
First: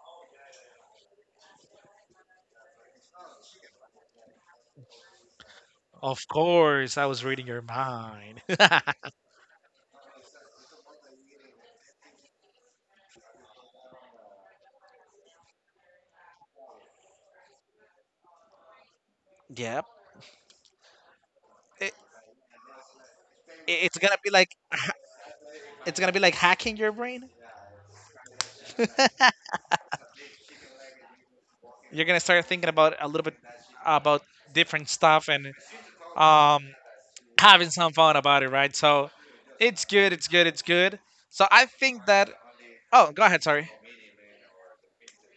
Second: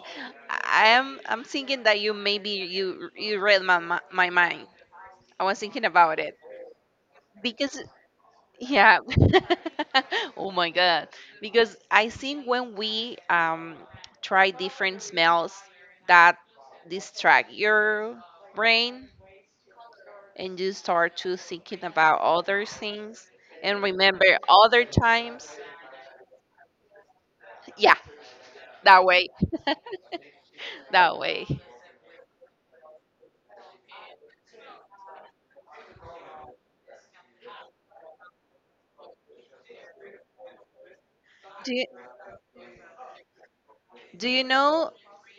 Speaker 2: I am I'm thinking that you maybe you you read my my mind. I was thinking about
Speaker 1: Of
Speaker 2: it
Speaker 1: course I was reading your
Speaker 2: because
Speaker 1: mind.
Speaker 2: yeah. Oh my god. Because I think when we try different smells that distract your brain
Speaker 1: Yep.
Speaker 2: and you start to thinking
Speaker 1: it, it-
Speaker 2: about other things and
Speaker 1: it's gonna
Speaker 2: remember
Speaker 1: be like
Speaker 2: other times.
Speaker 1: it's gonna be like hacking your brain.
Speaker 2: Yeah, that way. That way.
Speaker 1: You're gonna start thinking about a little bit about different stuff and um, having some fun about it, right? So it's good. So I think that. Oh, go ahead. Sorry.
Speaker 2: Do you know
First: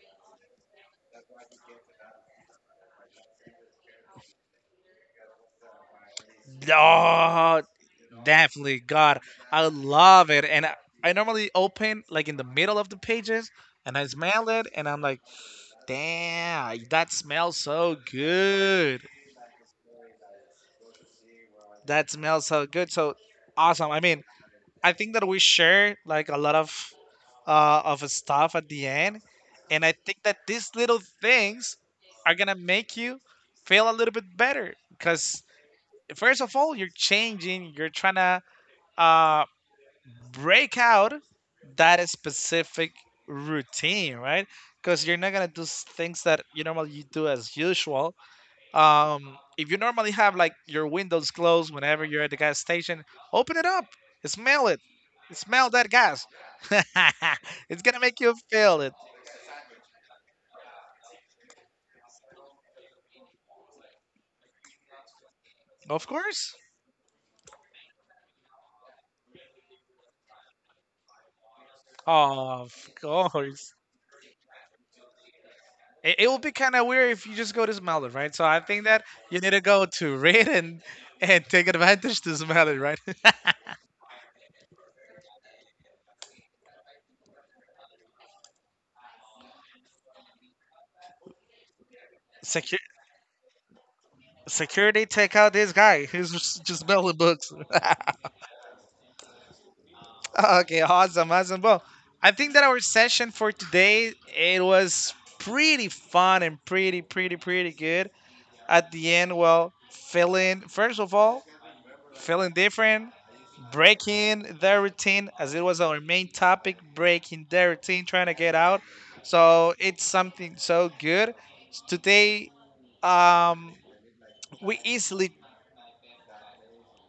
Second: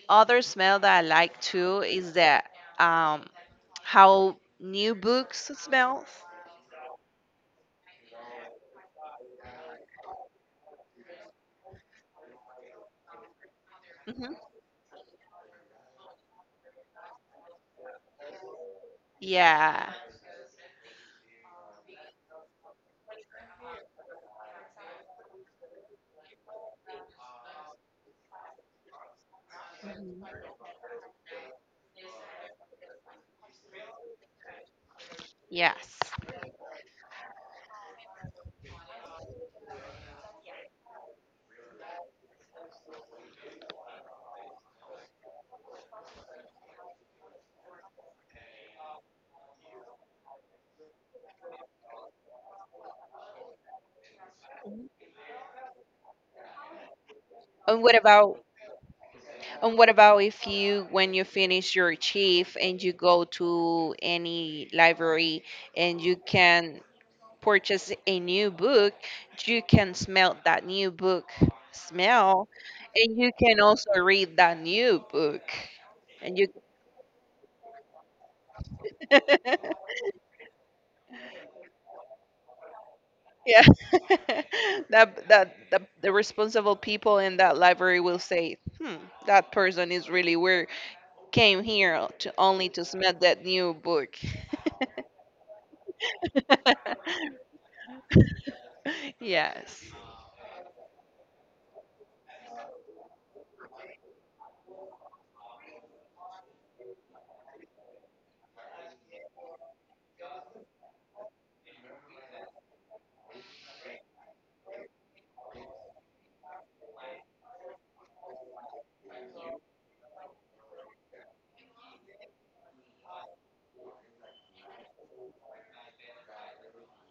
Speaker 2: other smell that I like too is that um how new books smells?
Speaker 1: Oh, definitely. God, I love it. And I normally open like in the middle of the pages and I
Speaker 2: Hmm.
Speaker 1: smell it and I'm like, damn, that smells so good.
Speaker 2: Yeah.
Speaker 1: That smells so good. So awesome. I mean, I think that we share like a lot of stuff at the end, and I think that
Speaker 2: Mhm.
Speaker 1: these little things are gonna make you feel a little bit better because
Speaker 2: Yes.
Speaker 1: first of all, you're changing, you're trying to uh, break out that specific routine, right? Because you're not gonna do things that you normally you do as usual. If you normally have like your windows closed whenever you're at the gas station, open it up, smell it, smell that gas.
Speaker 2: And
Speaker 1: It's
Speaker 2: what
Speaker 1: gonna make you
Speaker 2: about
Speaker 1: feel it,
Speaker 2: and what about if you when you finish your chief and you go to any library and
Speaker 1: of
Speaker 2: you
Speaker 1: course.
Speaker 2: can purchase a new book, you can smell that new book smell
Speaker 1: Of
Speaker 2: and you can
Speaker 1: course.
Speaker 2: also read that new book.
Speaker 1: It
Speaker 2: And
Speaker 1: will
Speaker 2: you
Speaker 1: be kind of weird if you just go to smell it, right? So I think that you need to go to read and take advantage to smell it, right?
Speaker 2: yeah. That that the responsible people in that library will say, "Hmm, that person is really weird. Came here to only
Speaker 1: Secu-
Speaker 2: to smell that new book."
Speaker 1: Security, take out this guy who's just smelling books.
Speaker 2: Yes.
Speaker 1: Okay, awesome, awesome. Well, I think that our session for today it was pretty fun and pretty, pretty good. At the end, well, feeling first of all, feeling different, breaking the routine, as it was our main topic, breaking the routine, trying to get out. So it's something so good. Today, um, we easily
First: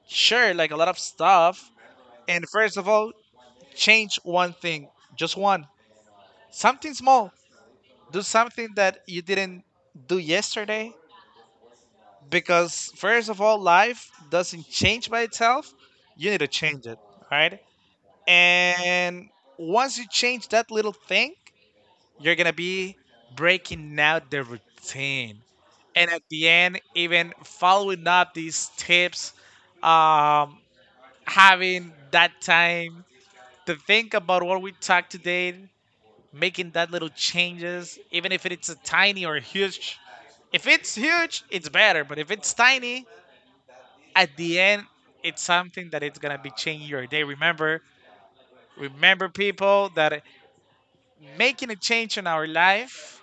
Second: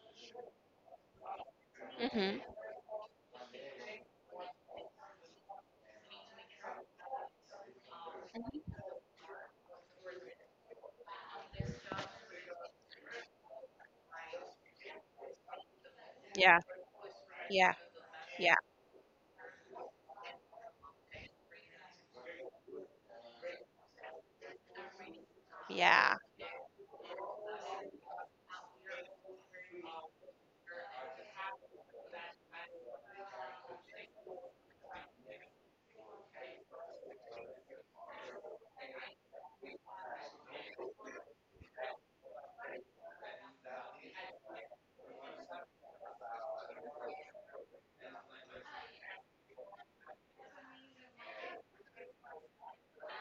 Speaker 1: share like a lot of stuff.
Speaker 2: Mhm.
Speaker 1: And first of all, change one thing, just one. Something small. Do something that you didn't do yesterday. Because, first of all, life doesn't change by itself. You need to
Speaker 2: Yeah.
Speaker 1: change it, right?
Speaker 2: Yeah. Yeah.
Speaker 1: And once you change that little thing, you're going to be breaking out the routine. And
Speaker 2: Yeah.
Speaker 1: at the end, even following up these tips, um, having that time to think about what we talked today making that little changes, even if it's a tiny or huge. If it's huge, it's better. But if it's tiny, at the end, it's something that it's gonna be changing your day. Remember, people, that making a change in our life,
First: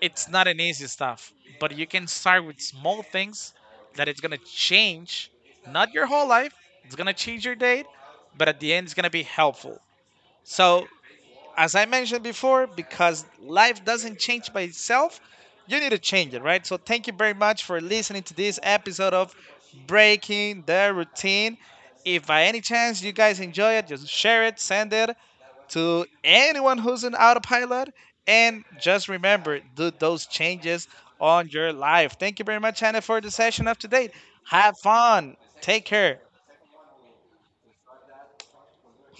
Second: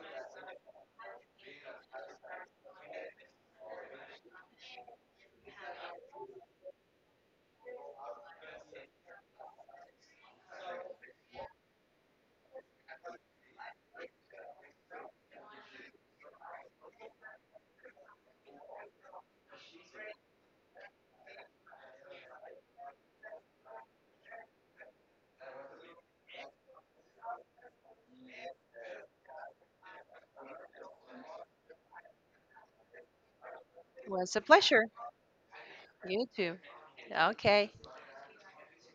Speaker 1: it's not an easy stuff. But you can start with small things that it's gonna change, not your whole life. It's gonna change your day, but at the end, it's gonna be helpful. So as I mentioned before, because life doesn't change by itself, you need to change it, right? So thank you very much for listening to this episode of Breaking the Routine. If by any chance you guys enjoy it, just share it, send it to anyone who's an autopilot. And just remember, do those changes on your life. Thank you very much, Hannah, for the session of today.
Speaker 2: Was a
Speaker 1: Have
Speaker 2: pleasure.
Speaker 1: fun. Take care.
Speaker 2: You too. Okay.